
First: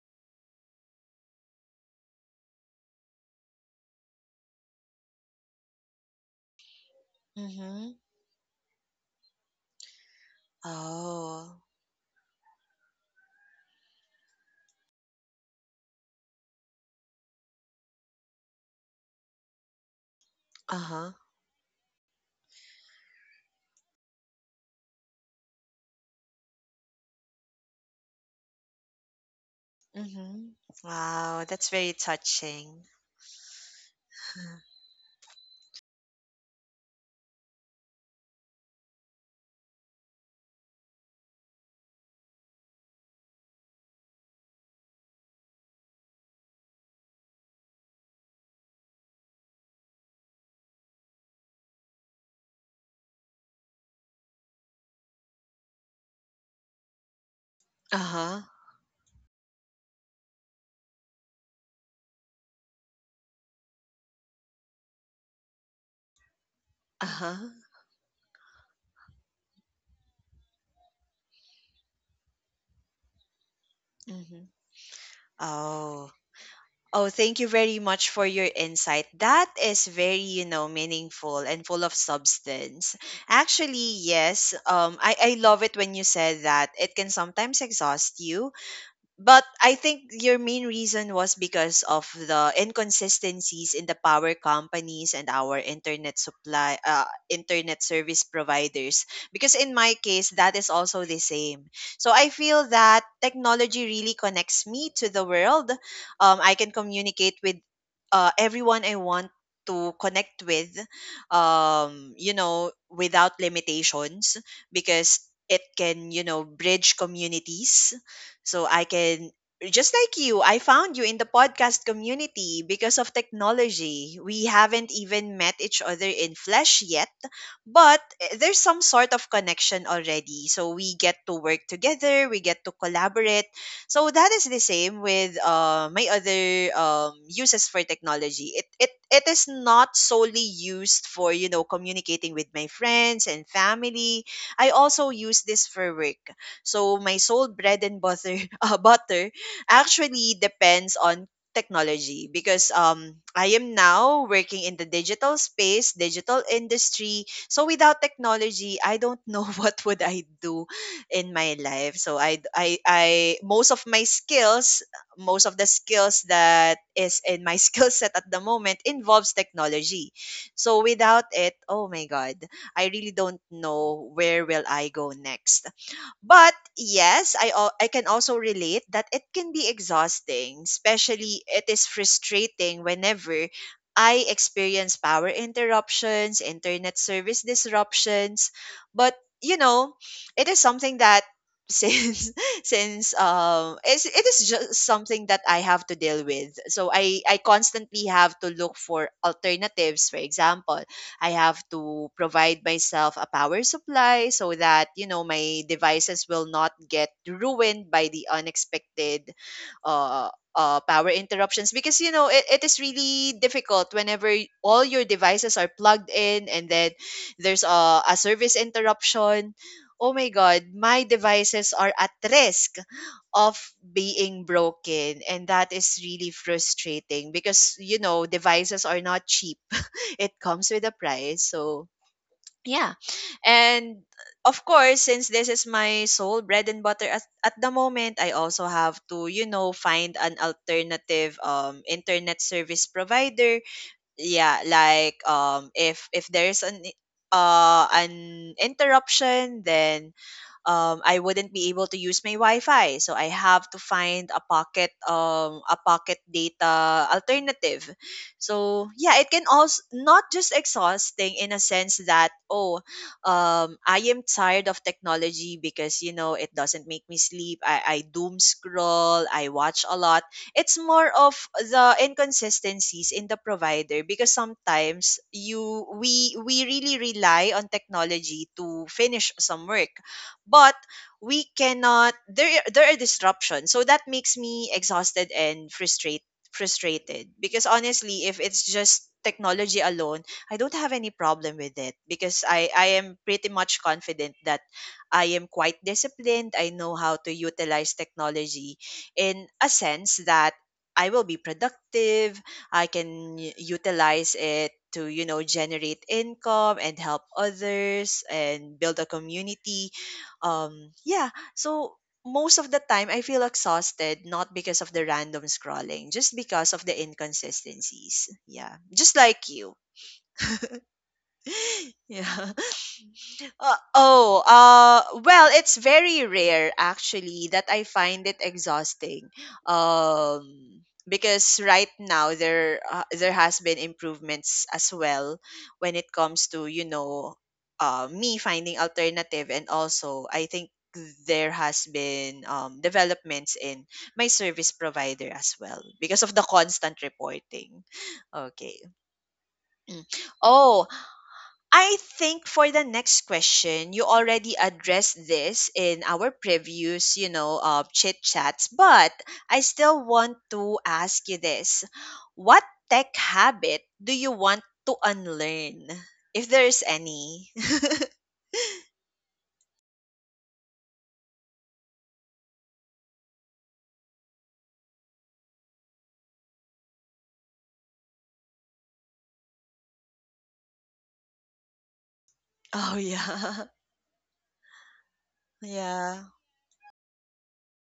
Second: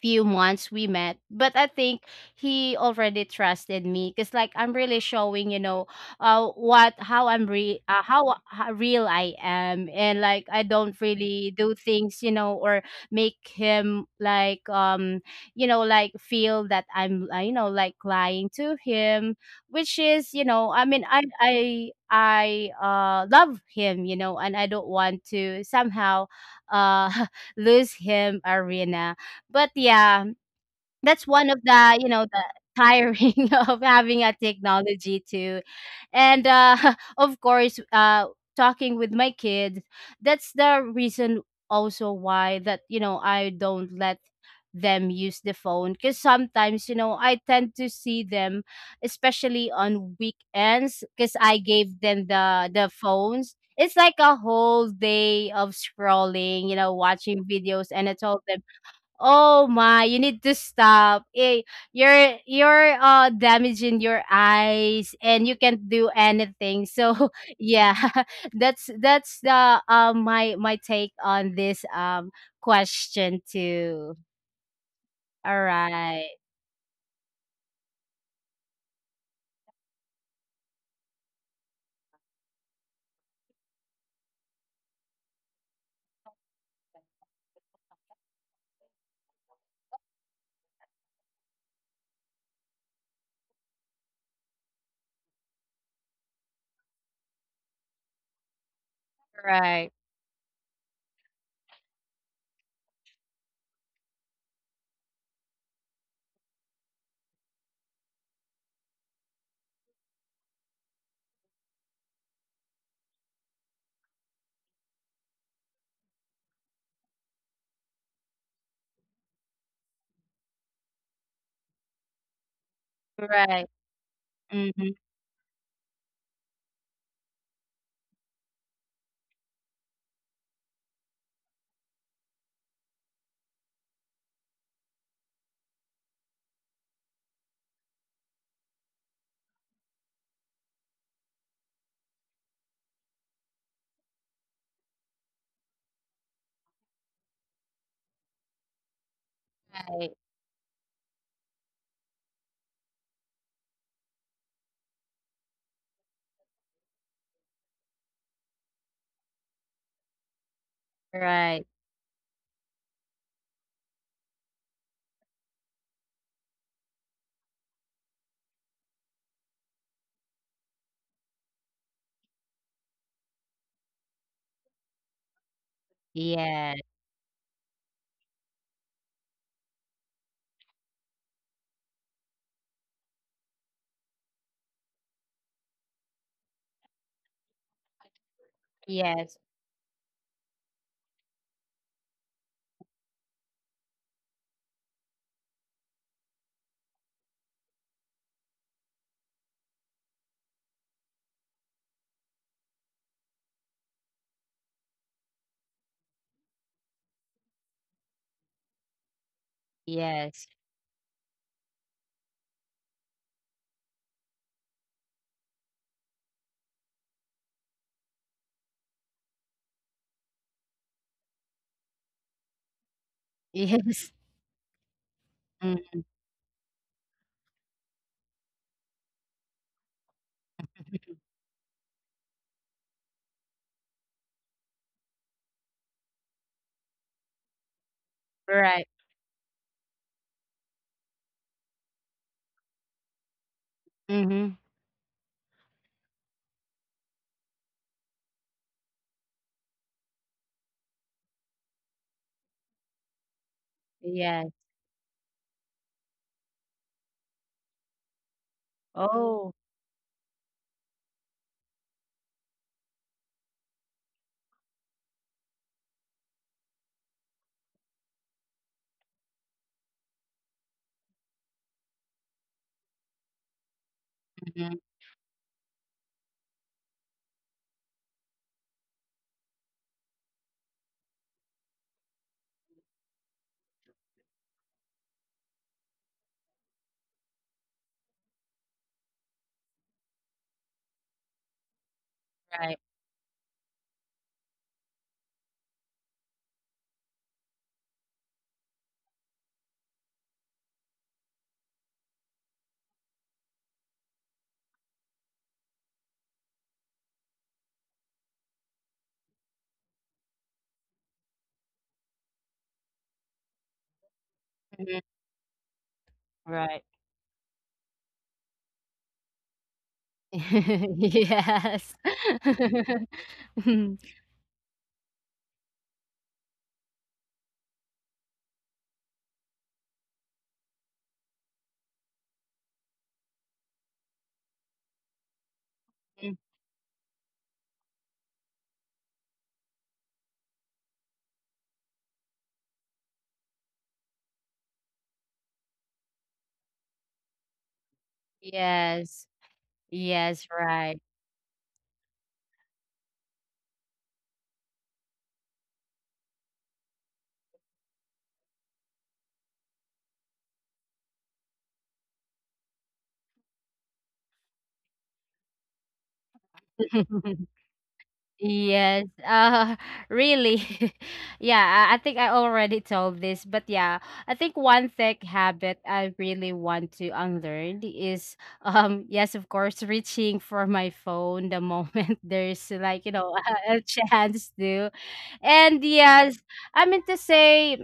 few months we met. But I think he already trusted me because like I'm really showing you know what how I'm re Mm-hmm. How real I am. And like I don't really Oh. do things, you know, or make him like you know like feel that I'm you know, like lying to him, which is you know I mean Uh-huh. I love him, you know, and I don't want to somehow uh lose him, Arena. But yeah, Mm-hmm. that's Wow, one of that's very the, you know, the touching. tiring of having a technology too. And of course, talking with my kids, that's the reason also why that, you know, I don't let them use the phone, because sometimes you know I tend to see them especially on weekends. Because I gave them the phones, it's like a whole day of scrolling, you know, watching videos, and I Uh-huh. told them, "Oh my, you need to stop. Eh, you're damaging your eyes and you can't do anything." So Uh-huh. yeah, that's the my my take on this question too. Mm-hmm. All Oh. right. Oh, thank you very much for your insight. That is very, you know, meaningful and full of substance. Actually, yes, I love it when you said that it can sometimes exhaust you, but I think your main reason was because of the inconsistencies in the power companies and our internet supply, internet service providers. Because in my Right. case, that is also the same. So I feel that technology really connects me to the world. I can communicate with everyone I want to connect with, you know, without limitations because it can, you know, bridge communities, so I can just like you, I found you in the podcast community because of Right. technology. We haven't Mm-hmm. even met each other in flesh yet, but eh, there's some sort of connection already. So we get to work together, we get to collaborate. So that is the same with my other uses for technology. It is not solely used for you know communicating with my friends and family. I also use this for work. So my sole bread and butter butter Right. actually depends on technology because I am now working in the digital space, digital industry. So without technology, I don't know what would I do in my Right. life. So I, most of my skills, most of the skills that is in my skill set at the moment involves technology. So without it, oh my god, I really don't know where will I go next. But Yeah. yes, I al- I can also relate that it can be exhausting, especially it is frustrating whenever I experience power interruptions, internet service disruptions, but Yes. you know, it is something that since since it is just something that I have to deal with. So I constantly have to look for alternatives, for example. I have to provide myself a power supply so that, you know, my devices will not get ruined by the unexpected uh, Yes. Power interruptions because you know it is really difficult whenever y- all your devices are plugged in and then there's a service interruption. Oh my god, my devices are at risk of Yes. being broken, and that is Mm, really frustrating because you know devices are not cheap, it comes with a price. So, yeah. And of course, since this is my sole bread and butter at the moment, I also right. have to, you know, find an alternative internet service provider. Mm-hmm. Yeah, like if there's an interruption, then I wouldn't be able to use my Wi-Fi, so I have to find Yes. A pocket data alternative. So yeah, it can Oh. also not just exhausting in a sense that oh, I am tired of technology because you know it doesn't make me sleep. I doom scroll, I watch a lot. It's more of the inconsistencies in the provider because Mm-hmm. sometimes you we really rely on technology to finish some work, but we cannot, there there are disruptions, so that makes me exhausted and frustrated, because honestly if it's just technology alone, I don't have any problem with it because i Right. i am pretty much confident that I am quite disciplined, I know how to utilize technology in a sense that I will be productive, I can u- utilize it to you know generate income and help others and build a community. Yeah, so most of the time I feel exhausted not because of the Mm-hmm. random scrolling, just because of Right. the inconsistencies, yeah, just like you. Yes. Yeah. Mm, oh, well, it's very rare actually that I find it exhausting. Because right now there has been improvements as well when it comes to you know, me finding alternative, and also I think there has been developments in my service provider as well because of the constant reporting. Okay. yes. Mm. Yes, Oh, right. I think for the next question, you already addressed this in our previous, you know, chit chats, but I still want to ask you this. What tech habit do you want to unlearn? If there's any. Yes. Really. Yeah, I think I already told this, but yeah, I think one tech habit I really want to unlearn is yes, of course, reaching for my phone the moment there's Oh, like, you know, yeah. A chance to. And Yeah. yes, I mean to say,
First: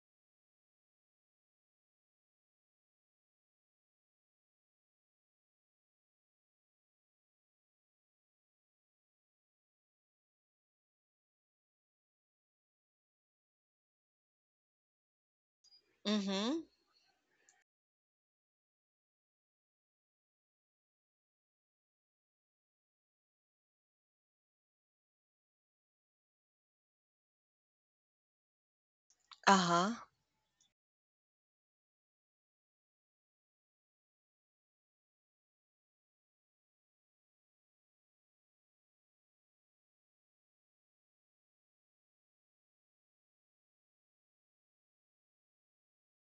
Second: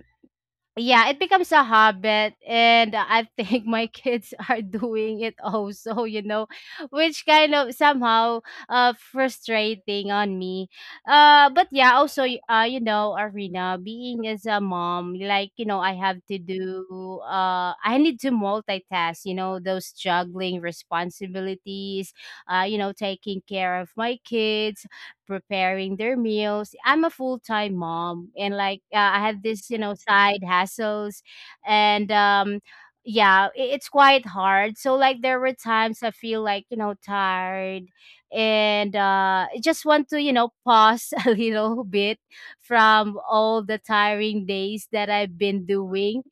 yeah, it becomes a habit. And I think my kids are doing it also, you know, which kind of somehow frustrating on me. But yeah, also you know, Arena, being as a mom, like you know, I Mm have to hmm. do I need to multitask, you know, those juggling responsibilities, you know, taking care of my kids, preparing their meals. I'm a full time mom, and like I have Uh this, you know, huh. side hassles. And yeah, it's quite hard. So like there were times I feel like you know tired, and I just want to you know pause a little bit from all the tiring days that I've been doing.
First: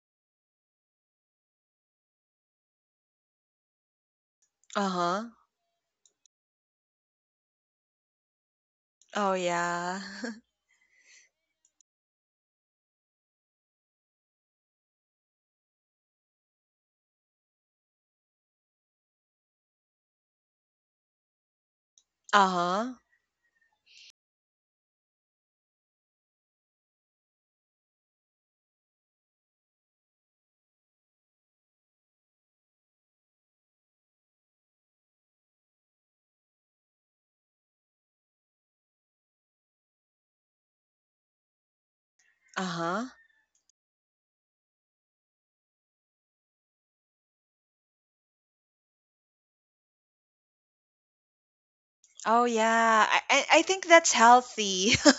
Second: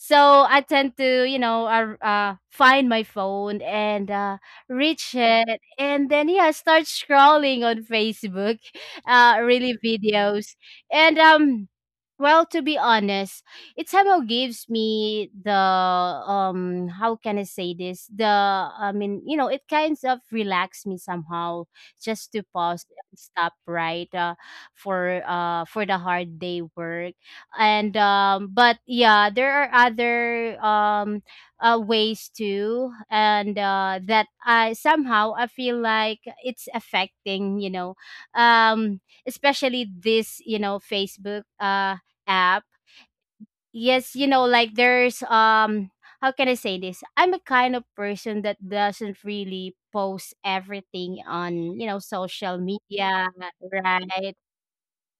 So I tend to, you know, find my phone and Uh reach huh. it, and then yeah, start scrolling on Facebook, Oh, really yeah. videos. And well, to be honest, it somehow gives me the how can I say this? You know, it kind of relax me somehow, just to Uh pause huh. and stop right for the hard day work. And but yeah, there are other ways too, and that I somehow I feel like it's affecting, you know, um especially this you know Facebook Uh app. huh. Yes, you know, like there's how can I say this? I'm a kind of person that doesn't really post everything on, you know, Oh social yeah, media, I think that's right? healthy.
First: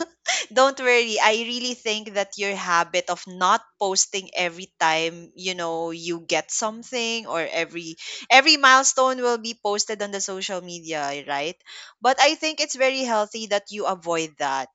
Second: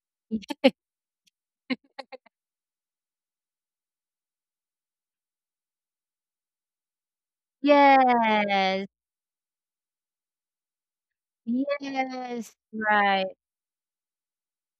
Don't worry. I really think that your habit of not posting every time, you know, you get something or every Yes. milestone will be posted on the social media, right? But I Yes, think it's very right. healthy that you avoid that.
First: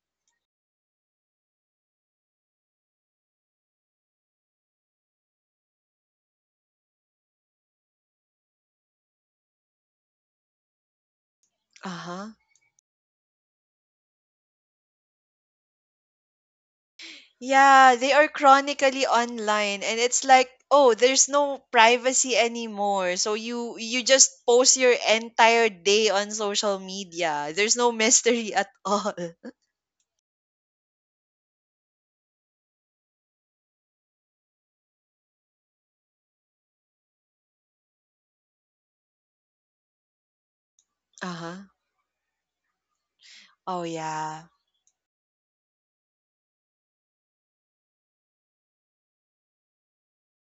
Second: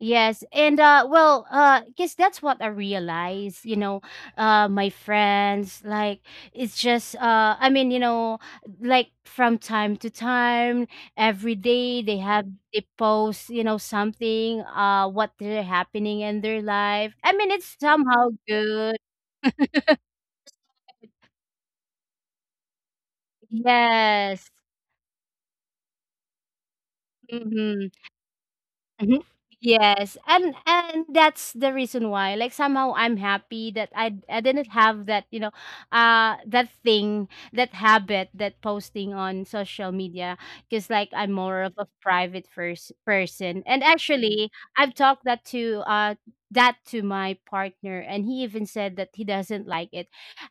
Yes, and well, guess that's what I realized, you know, my friends like it's just I mean, you know, like from time to time, every day they Uh-huh. have they post, you know, something what they're happening in their life. I mean, it's Yeah, they are somehow good. chronically online and it's like, oh, there's no privacy anymore. So you just Yes. post your entire day on social media. There's Mhm. no mystery at all. Mhm. Yes, and that's the reason why. Like somehow I'm happy that I didn't have that, you know, that thing, that habit that posting on social media, because like I'm more Uh-huh. of a private first person. And Oh yeah. actually, I've talked that to that to my partner, and he even said that he doesn't like it.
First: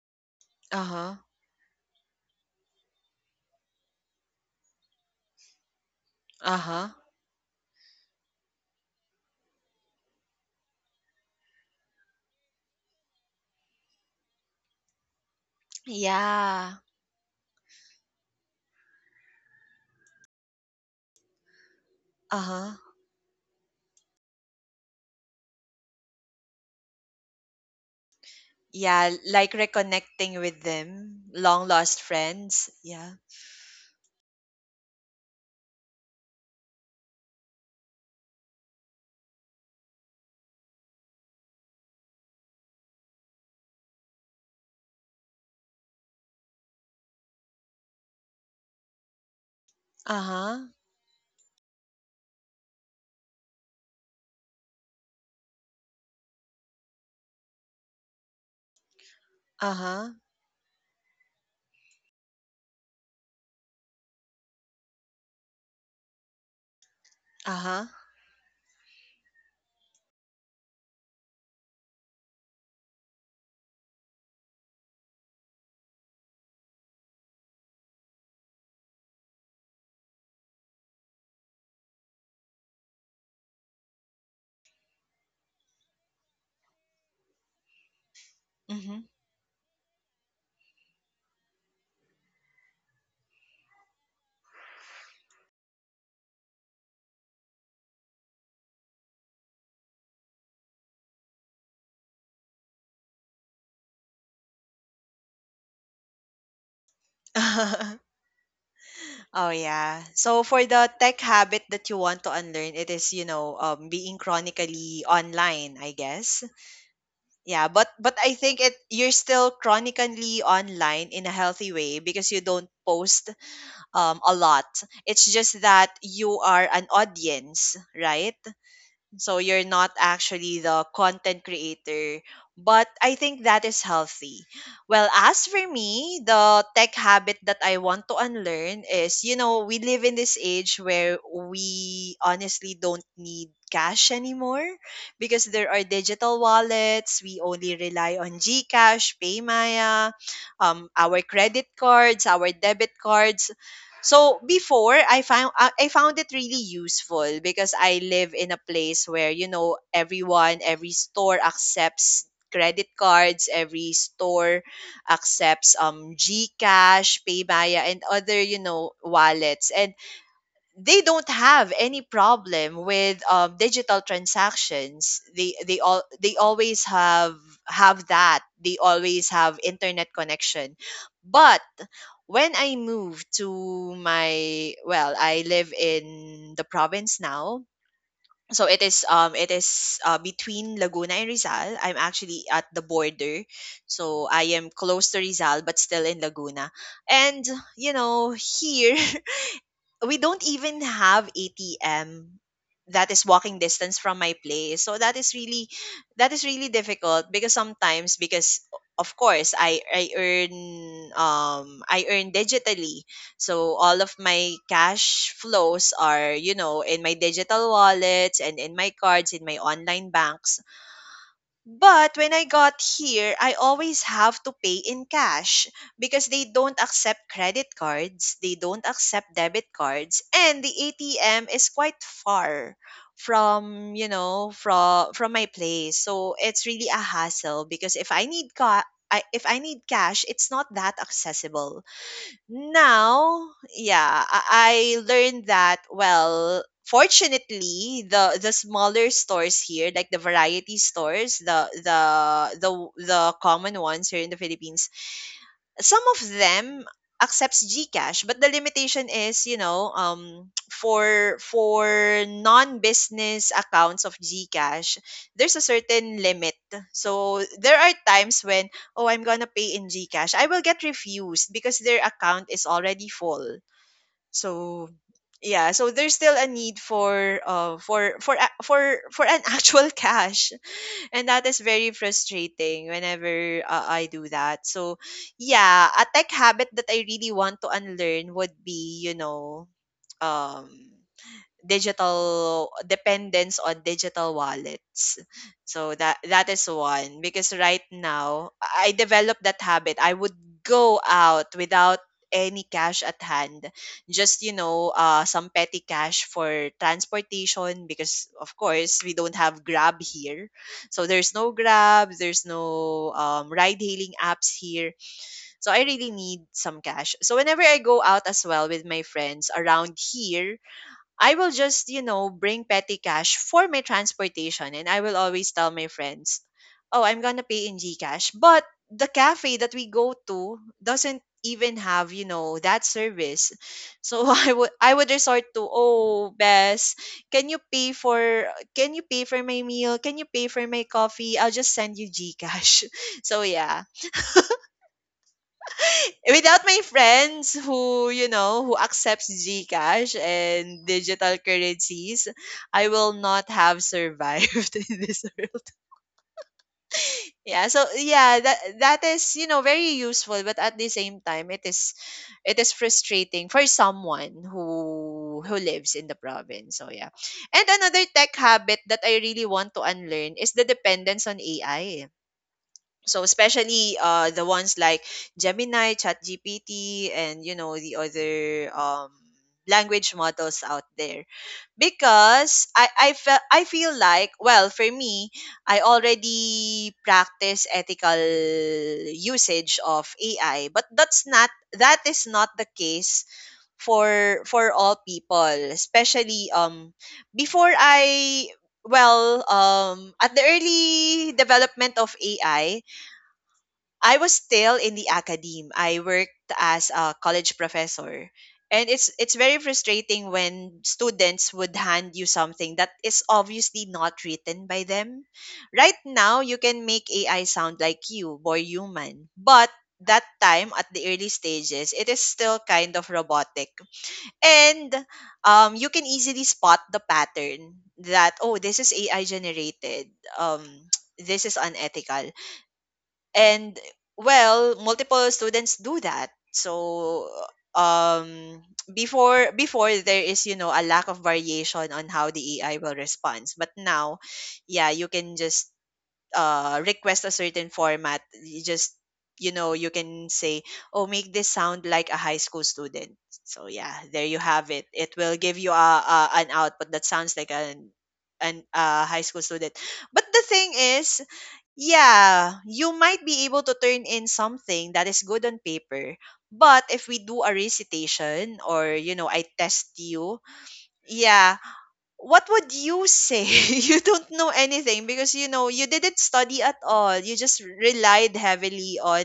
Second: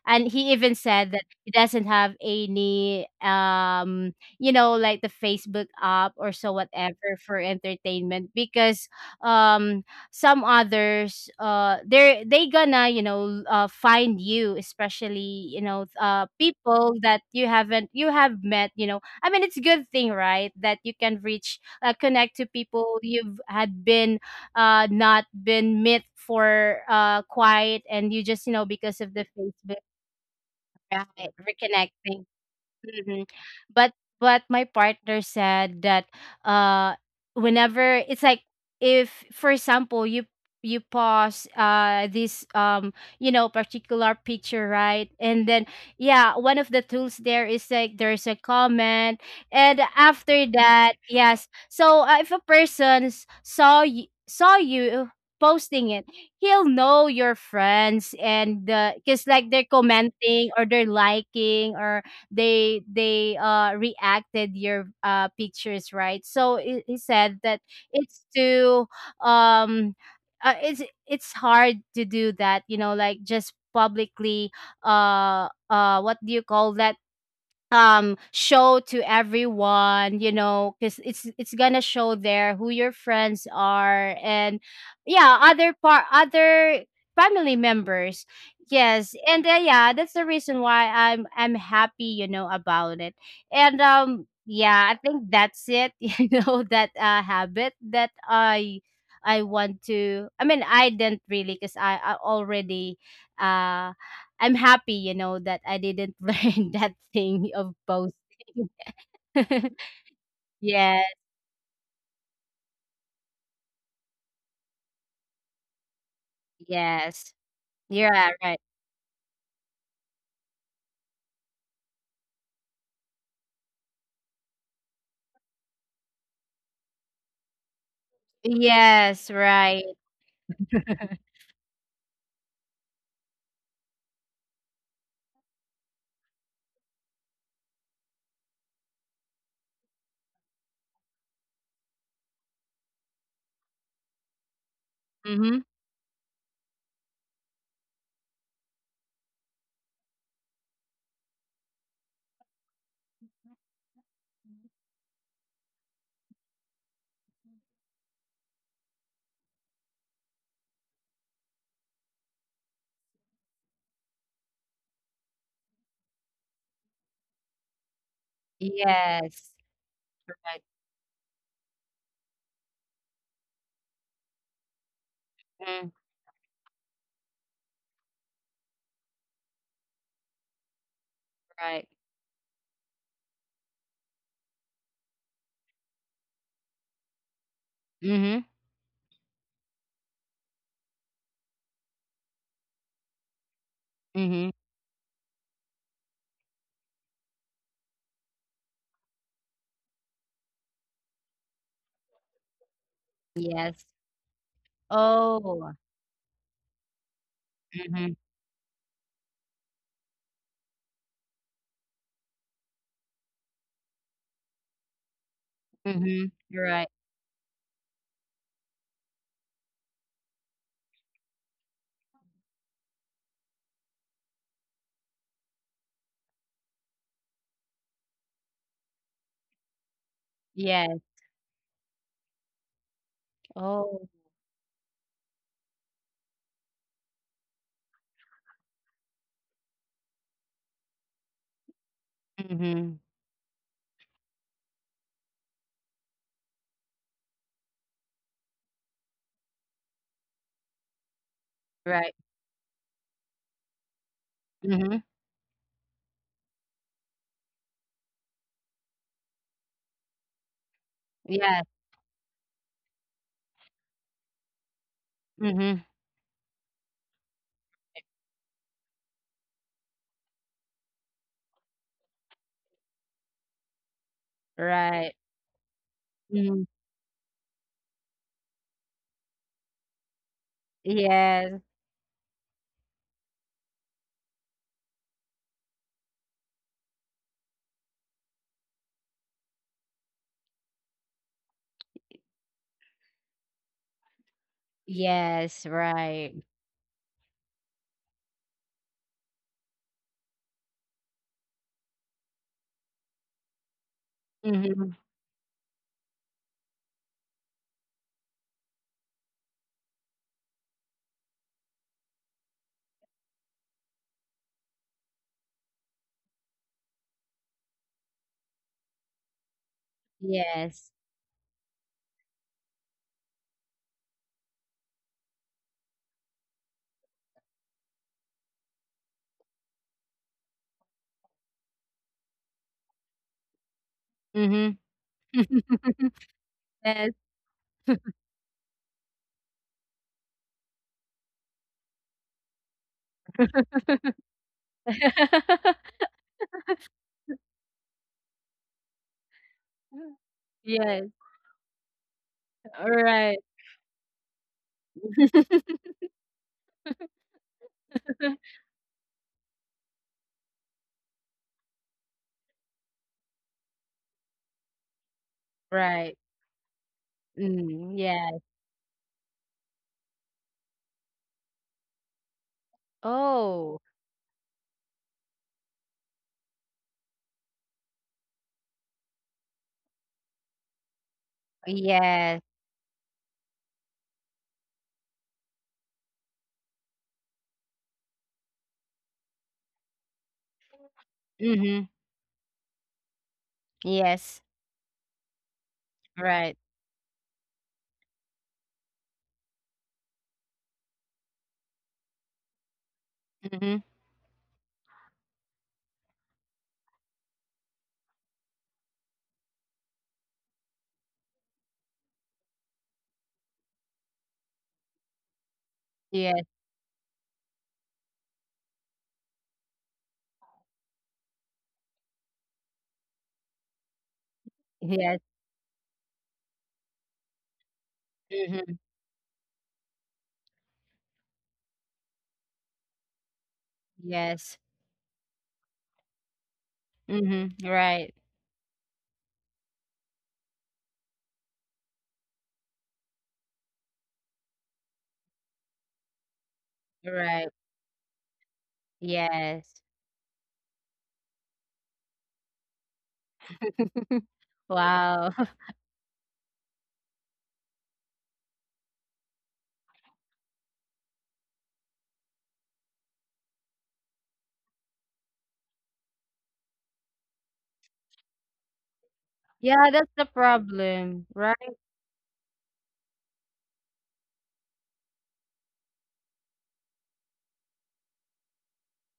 And he even said Uh-huh. that he doesn't have any you know, like the Facebook app or so, Uh-huh. whatever, for entertainment. Because um some others they're they gonna, you know, find you, especially, you know, Yeah. people that you haven't you have met, you know. I mean, it's a good thing, right? That you can reach connect to Uh-huh. people you've had been not been met for quiet, and you just, you know, because Yeah, of the like Facebook, reconnecting with them, right, long lost reconnecting. friends. Yeah. Mhm. But but my partner said that uh whenever it's like if for example you you pause this you know particular picture, right? And then yeah, one of the tools there is like there's a comment, and after Uh-huh. that yes. So if a person saw you posting it, he'll know your friends. And because like they're Uh-huh. commenting or they're liking, or they reacted your pictures, right? So he said that Uh-huh. it's to um it's it's hard to do that, you know, like just publicly what do you call that, show to everyone you know, because it's gonna show there who your friends are, and yeah, other part, other family members. Mhm. Yes. And yeah, that's the reason why I'm happy, you know, about it. And yeah, I think that's it, you know, that habit that I want to, I mean, I didn't really, because I already uh I'm happy, you know, that I didn't learn that thing of posting. Oh yeah. So for the yes, tech habit that you want to unlearn, it is, being chronically online, I guess. yes. Yeah, but Yeah, I right. think it you're still chronically online in a healthy way because you don't post a lot. It's just that you are an audience, right? Yes, So you're right. not actually the content creator. But I think that is healthy. Well, as for me, the tech habit that I want to unlearn is, you know, we live in this age where we honestly don't need cash anymore because Mm-hmm. there are digital wallets. We only rely on Gcash, Paymaya, our credit cards, our debit cards. So before I found it really useful because I live in a place where, you know, everyone, every store accepts credit cards, every store accepts GCash, PayMaya and other, you know, Yes. wallets, and Right. they don't have any problem with digital transactions. They they Mm, all they always have that. They always have internet connection. But right. when I moved to my, well, I live in the province now. Mm-hmm. So it is, between Laguna and Rizal. I'm actually at the border. So Mm-hmm. I am close to Rizal but still in Laguna. And, you know, here we don't even have ATM that is walking Yes. distance from my place. So that is really Oh. that is really difficult because Mm-hmm. sometimes, because of course I earn I earn digitally. So all of my cash flows are, Mm-hmm. you know, Right. in my digital wallets and in my cards, in my online banks. But when I got here, I always have to pay in cash because they don't accept credit cards, they don't accept debit cards, and the Yes. ATM is quite far from, you Oh. know, from my place. So it's really a hassle because if I need ca- I, if I need cash, it's not that accessible. Mm-hmm. Now, yeah, I learned that. Well, fortunately, the smaller stores here, like the variety stores, Right. the the common ones here in the Philippines, Mm-hmm. some of them accepts Gcash, but the limitation is, you know, for Yes. Non-business accounts of Gcash, there's a Mm-hmm. certain limit. So there are times when, oh, I'm gonna pay in Gcash, I will get refused because their account is already full. So Right. yeah, so there's still a Mm-hmm. need for for an actual cash, and that Yes. is very frustrating whenever I do that. So, yeah, a tech habit that I really want to unlearn would be, you know, um digital dependence on digital wallets. Yes. So that Right. that is one because right now I developed that habit. I would go out without any cash at hand, just, Mm-hmm. Some petty cash for transportation because of course we don't have grab here, so there's no grab, there's no, ride hailing apps here. So I really need some cash, so whenever I go out as well with my friends around here, Yes. I will just, you know, bring petty cash for my transportation, and I will always tell my friends, "Oh, I'm going to pay in GCash." But the cafe that we go to doesn't even have, you know, that service. So I Mm-hmm. would I would resort to, "Oh, Bess, Yes. can you pay for my meal? Can you pay for my coffee? I'll just send you GCash." So yeah, without my friends who, you know, who accepts Gcash and Yes, digital currencies, all I will right. not have survived in this world. Yeah, so yeah, that is, you know, very useful, but at the same time, it is frustrating for someone who lives in Right. the province. So yeah, and Mm, another yes. tech habit that I really want to unlearn is the dependence on AI, so Oh, especially the ones like Gemini, ChatGPT, and you know, the other language models out there, yes. because I feel like, well, for me, I already practice ethical usage of AI, but that's not Mhm. that is not the case Yes. for all people, especially. Right. Before I well At the early development of AI, Mhm. I was still in the academe. I worked as a college professor. And it's very frustrating when students would hand you something that is obviously not written by them. Right Yes. now, you can make AI sound like you, more human. But that time at the early stages, it is still kind of robotic. And Yes. You can easily spot the pattern that, oh, Mhm. this is AI generated. Um, this is unethical, and Yes. well, multiple students do that. So Mhm. Right. um before there is, you know, a lack of variation on how the AI will respond. But now, yeah, you can just request a Right. certain format. You just, you know, Yes. you can say, oh, make this sound like a high school student, so yeah, there you have it, it Wow. will give you a, an output that sounds like an a high school student. But the thing is, yeah, you might be able to turn in something that is good on paper. But if we do a recitation or, you know, I test Yeah, that's the you, problem, yeah, right? what would you say? You don't know anything because, you know, you didn't study at all. You just relied heavily on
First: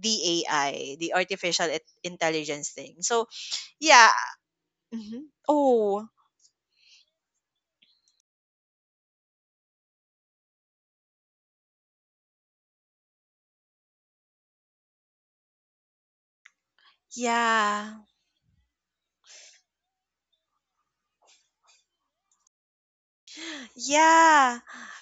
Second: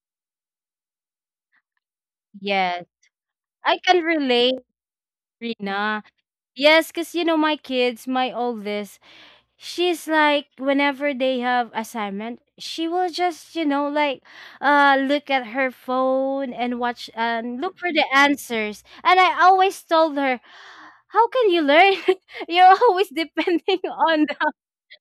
the AI, the artificial intelligence Yes. thing. So, I can yeah. relate, Mhm. Rina. Oh, Yes, because you know, my kids, my oldest, she's like whenever they have assignment, she will just you know like look at her phone and watch and look for yeah. the answers. And I always told her, how can you learn? you're always depending on the, Yeah.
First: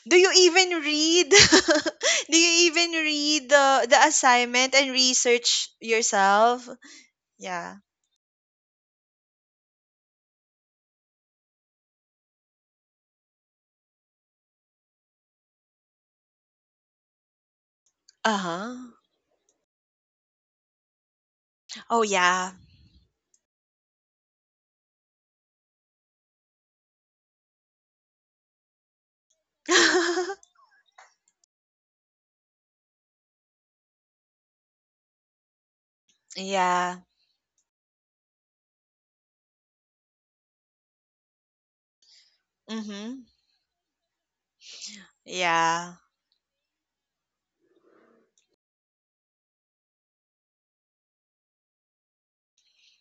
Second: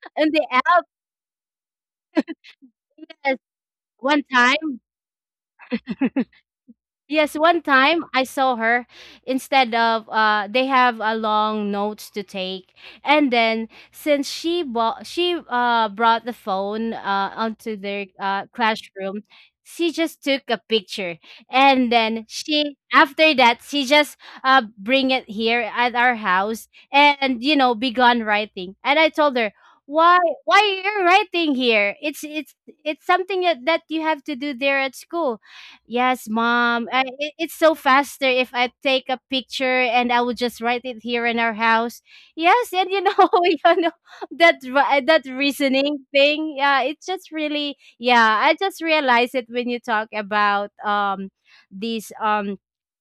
Do on you the even app. read? Do you even Yes. read the One assignment time, and research yourself? yes, one Yeah. time I saw her, instead of they have a long notes to take, and then since she brought the phone onto their Uh-huh. classroom, she just took a picture. And Oh then yeah. she, after that, she just bring it here at our house, and you know begun writing. And I told her, why why are you writing here? It's it's something that that you have to do there at school. Yes, mom. Yeah. I, it, it's so faster if I take a picture and I would just write it here in our house. Yes. And you Mhm. know, you know that that Yeah. reasoning thing, yeah, it's just really. Yeah, I just realized it when you talk about these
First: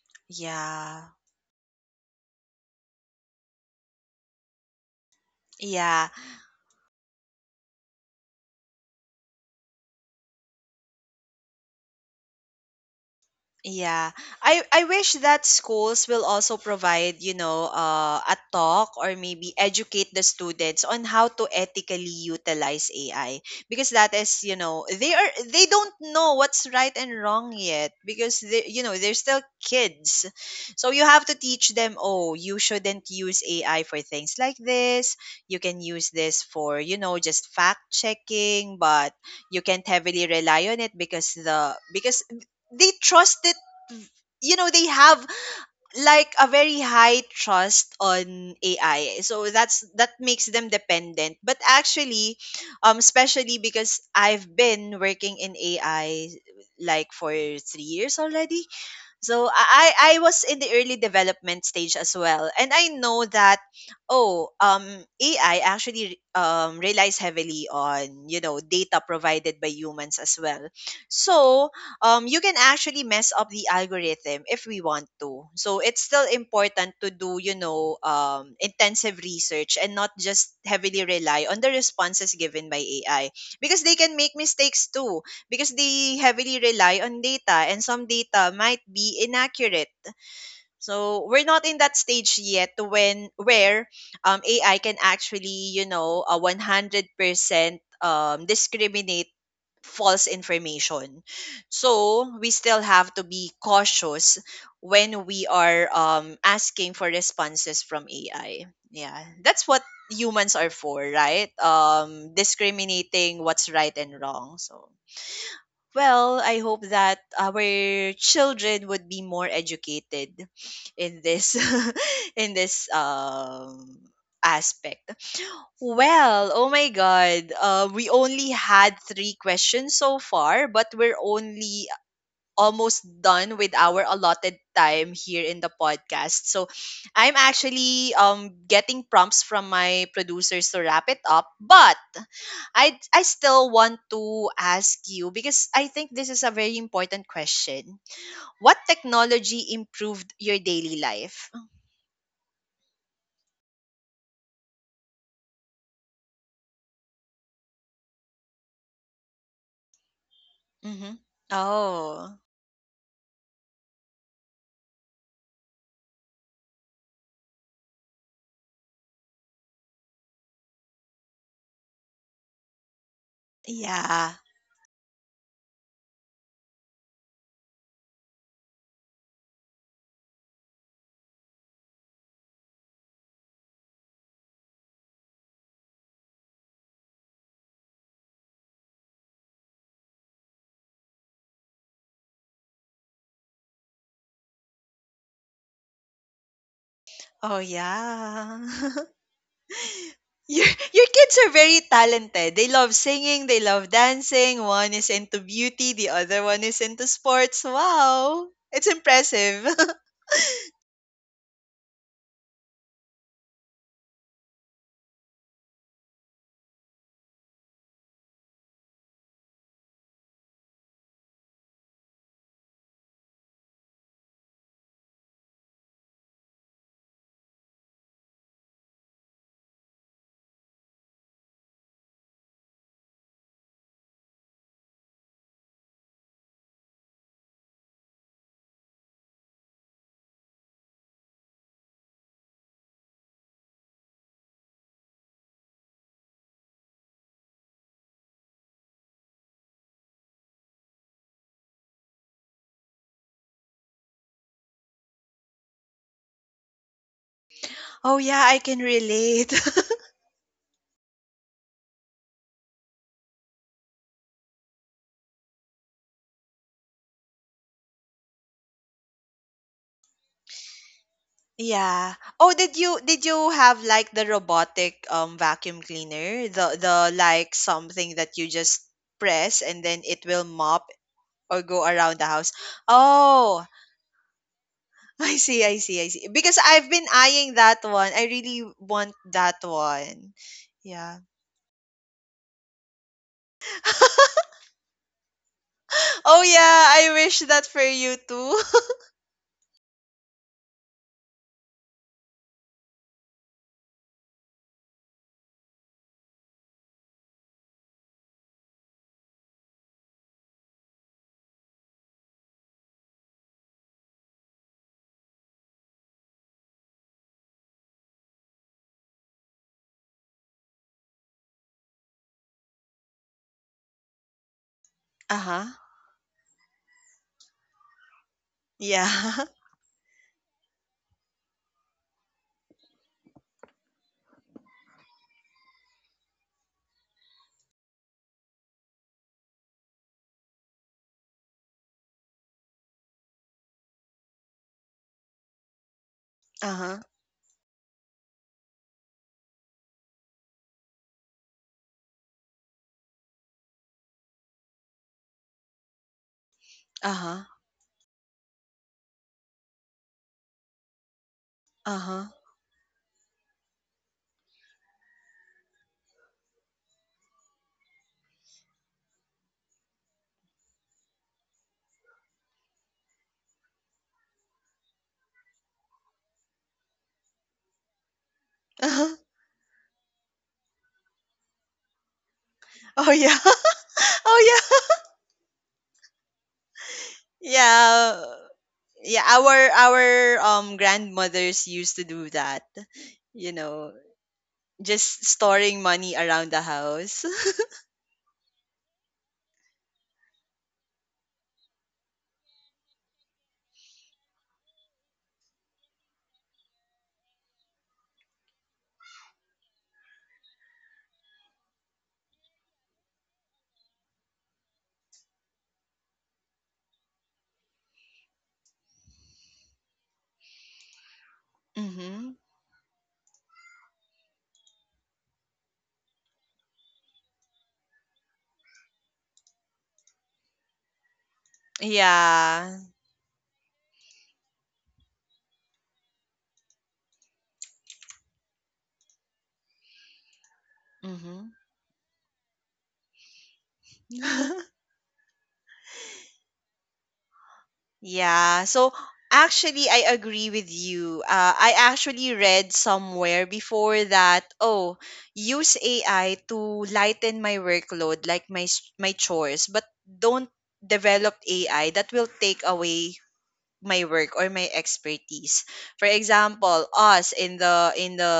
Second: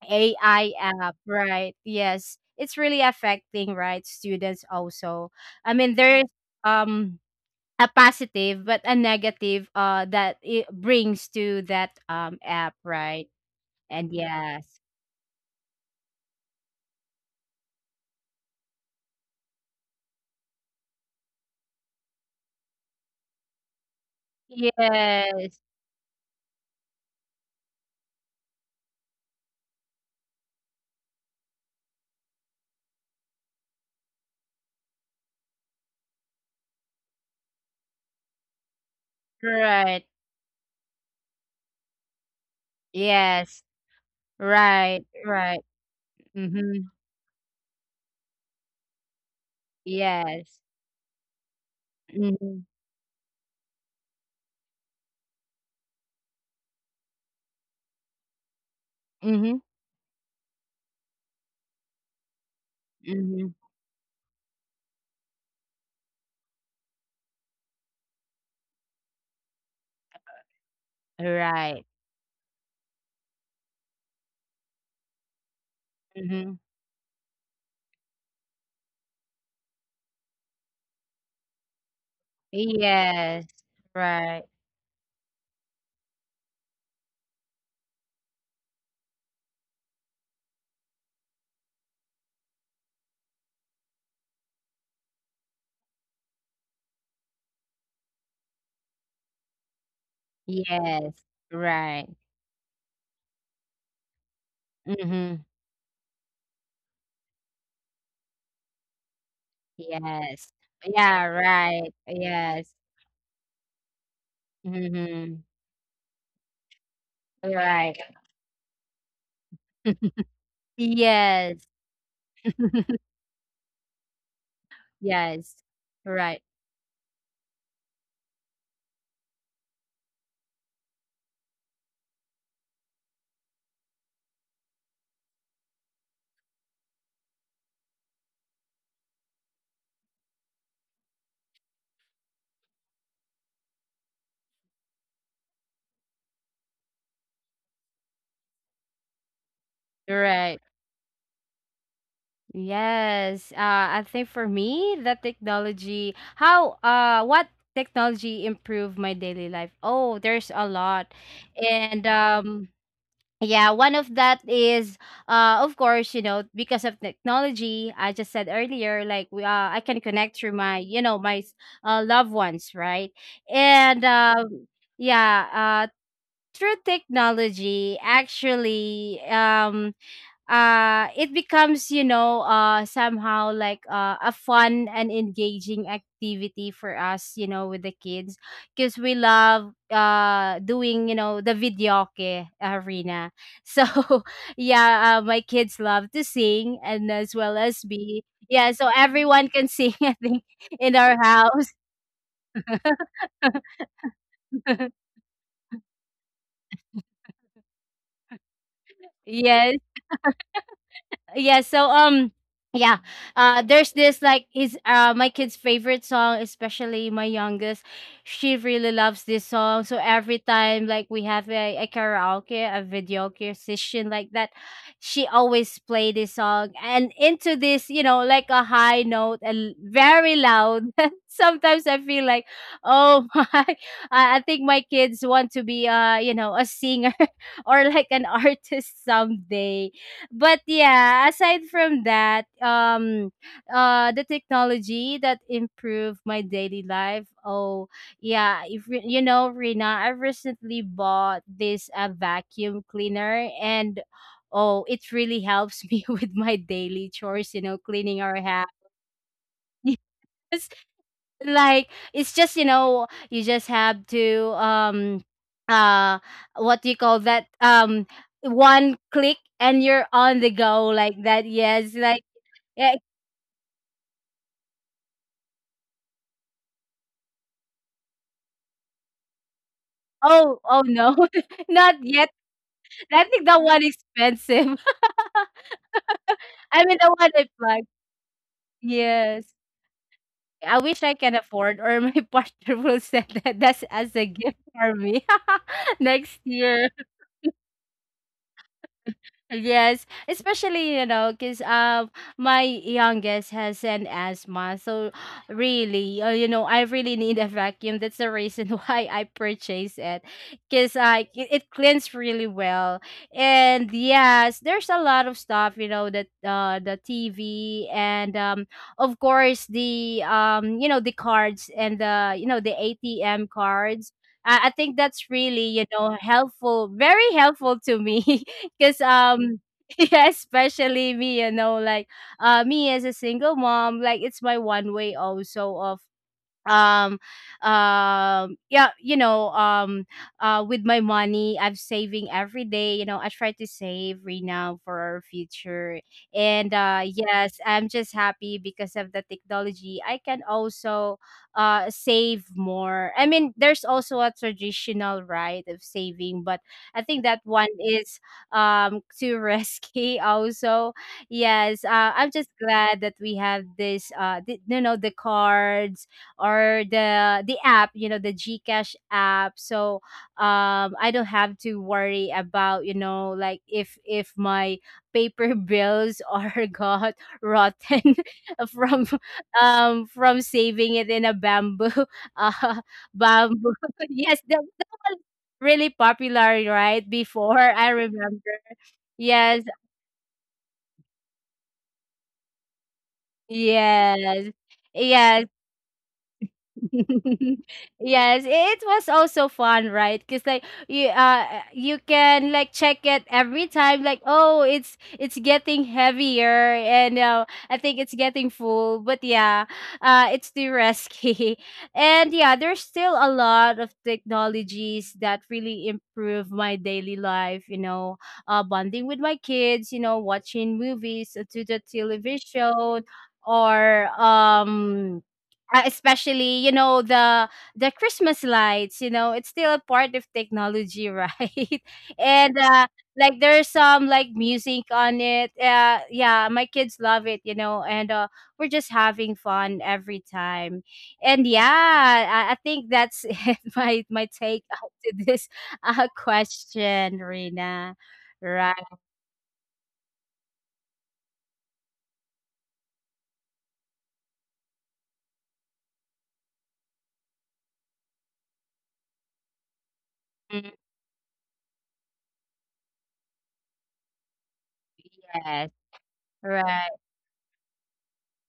AI Yeah. app, right? Yes, it's really affecting, right, students also. I mean, Yeah. there's um a positive but a negative that it brings to that app, right? Yeah. And yes, I wish that schools will also provide, you know, a talk or maybe educate the students on how to ethically utilize AI, because that is, you know, yes, they don't know what's right and wrong yet because they, you know, they're still kids. So you have to teach them, "Oh, you shouldn't use AI for things like this. You can use this for, you know, just fact checking, but you can't right, heavily rely on it, because the because they trusted, yes, you know, they right, have right, like a mm-hmm, very high trust on AI, so that's that makes yes, them dependent. But actually, mm-hmm, especially because I've been working in AI like for 3 years already, so mm-hmm, I was in the early development stage as well, and I know mm-hmm, that, oh um AI actually relies heavily on, you know, data provided by humans as well. So right, you can actually mess up the algorithm if we want to. So it's still mm-hmm, important to do, you know, intensive research and not just heavily rely on the responses given by AI, yes, because they can make right, mistakes too, because they heavily rely on data and some data might be inaccurate. So we're not in that stage yet to when where, AI can actually, you know, a 100% discriminate false yes, information. right, So we still have to be cautious when mm-hmm, we are, asking for responses from AI. Yeah, that's what yes, humans are for, yeah, right? right, yes, Discriminating what's right and wrong. So mm-hmm, well, I hope that right, our children would be more educated in yes. this in this aspect. Yes. Right. Well, oh my god. We only had three questions so far, but we're only almost done with our allotted time here in the podcast. So I'm actually getting prompts from my producers to wrap it up, but I still want to ask you because I think this is a very important question. What technology improved Right. your daily life? Yes. I think for me, the technology, how, what technology improved my daily life? Oh, there's a lot. Mm-hmm. And, Oh, yeah, one of that is, of course, you know, because of technology, I just said earlier, like, we, I can connect through my, you know, my, loved ones, right? And, yeah. um, yeah, uh, Through technology, actually, it becomes, somehow like, a fun and engaging activity for us, you know, with the kids, because we love doing, you know, the videoke arena. So yeah my kids love to sing and as well Oh, as be, yeah. yeah, so everyone can sing. I think your, in your our kids are house. very talented. They love singing, they love dancing. One is into beauty, the other one is into sports. Wow. It's impressive. Yes. yeah so um yeah, there's this, like his my kid's favorite song, especially my youngest. She really loves this song, so every time like we have a karaoke, a video karaoke session like that, she always play this song and into this, you know, like a high note and very loud. Sometimes I feel like, oh my. I think my kids want to be, you know, a singer or like an artist someday. But yeah, aside from that, the technology that improved my daily life. Oh, yeah, if re- you know, Rina, I recently bought this a vacuum cleaner, and oh, it really helps me with my daily chores, you know, cleaning Oh, our yeah, house. I can relate. Like, it's just, you know, you just have to uh what do you call that, one click and you're on the go, like that. Yes, Yeah. like, Oh, did yeah. you have like the robotic vacuum cleaner? The like something that you just press and then it will Oh, oh, mop no. or go Not around yet. the house. I think that Oh, one expensive. I see. Because I I've mean been the one I eyeing plugged. that one. I really want Yes, that one. I wish I Yeah. can afford, or my partner will send that, that's as a gift for me, next Oh year. yeah, I wish that for you too. Yes, especially, you know, cause my youngest has an asthma, so really, you know, I really need a vacuum. That's the reason why I purchased it, cause it cleans really well. And yes, there's a lot of stuff, you know, that the TV, and of course the, you know, the cards and the, you know, the ATM cards. I think that's really, Uh-huh. you know, helpful, very helpful to me. Because Yeah. Yeah, especially me, you know, like me as a single mom, like it's my one way also of um yeah, with my money, I'm saving every day, you know, I try to save right now for our future. And Uh-huh. Yes, I'm just happy because of the technology, I can also save more. I mean, there's also a traditional, right, of saving, but I think that Uh-huh. one is too risky also. Yes, I'm Uh-huh. just glad that we have this you know, the cards, or the app, you know, the GCash app. So I don't have to worry about, you know, like if my paper bills are got rotten from, Uh-huh. From saving it in a bamboo uh Oh yeah. bamboo. Yes, Oh that, yeah. that was really popular right before, I Yeah. remember. Yeah, Yes, our grandmothers used to do that, you know, yes. just Yes, storing money around the house. yes, it was also fun, right? Because like you, you can like check it every time. Like, oh, it's getting heavier, and I think it's getting full. But yeah, it's the risky. And yeah, there's still a lot of technologies that really improve my daily life. You know, bonding with my kids, you know, watching movies, to the Hmm. television, or especially, you know, the christmas lights, you know, it's still a part of technology, right? And Yeah. Like there's some like music on it, yeah, my kids love it, you know, and we're just having fun every time. And Hmm. yeah, I think that's it, my take out to this question, Rina. Yeah, Right. so actually I agree with you. I actually read somewhere before that, oh, use AI to lighten my workload, like my my chores, but don't Mm, develop AI that will take away my work or my yes, expertise. For right, example, us in the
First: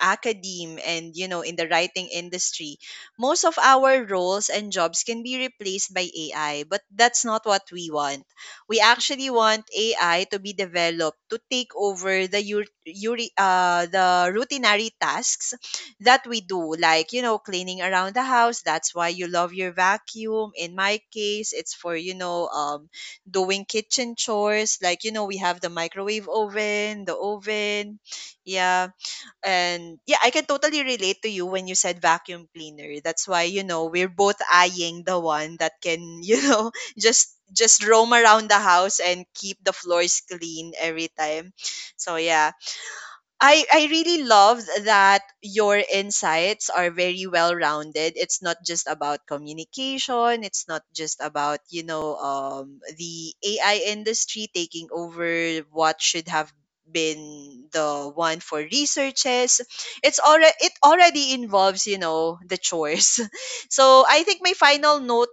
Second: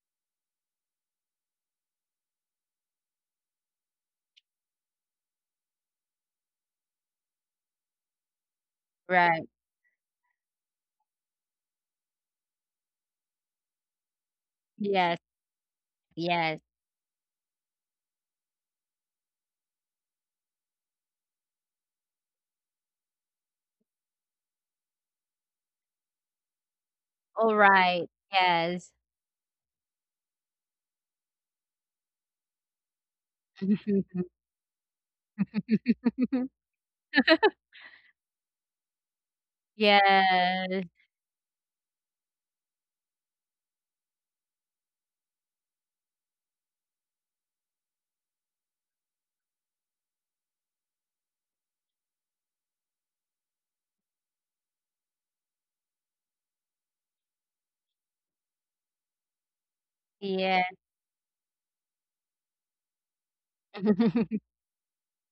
academe, and you know, in the writing industry, most of our roles and jobs can be replaced by AI, but that's not what we want. We actually right, want AI to be developed to take over the the routinary yes, tasks that we yes, do, like, you know, cleaning around the house. That's why you love your vacuum. In my case, it's for, you know, doing kitchen chores, like you know, we have the microwave oven, the all oven. right, Yeah. yes. And yeah, I can totally relate to you when you said vacuum cleaner. That's why, you know, we're both eyeing the one that can you know, just roam around the house and keep the floors clean Yes, every time. So yeah, I really love that your insights are very well rounded. It's not just about communication. It's not just about, you know, the AI industry taking over what should have been the one for researches. It's already, yes. it already involves, you know, the chores. So I think my final note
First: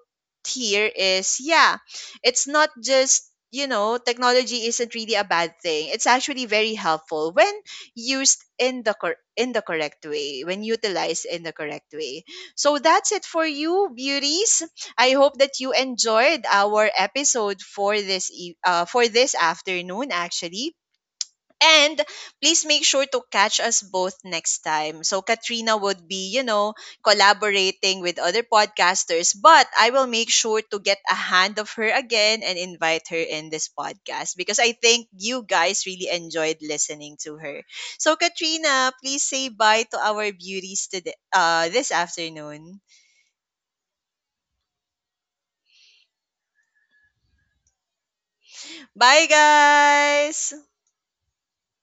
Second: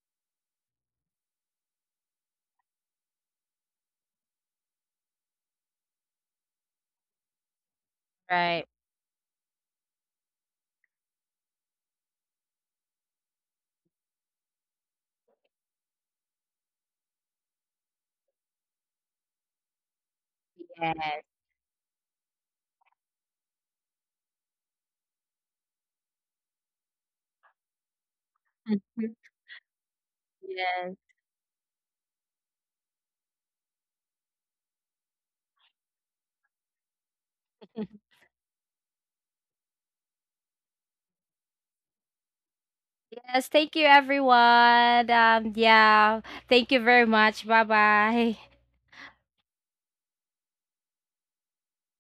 here is, yeah, it's not just, you know, technology isn't really a bad thing. It's actually very helpful when used Right. in the correct way, when utilized in the correct way. So that's it for you, beauties. I hope that you enjoyed our episode for this for this afternoon actually. Yes. And please make sure to catch us both next time. So Katrina would be, you know, collaborating with other podcasters, but I will make sure to Yes. get a hand of her again and invite her in this podcast because I think you guys really enjoyed listening to her. So Katrina, please say bye to our beauties today, this afternoon. Yes, thank you, everyone. Yeah, thank you very much. Bye bye. Bye guys.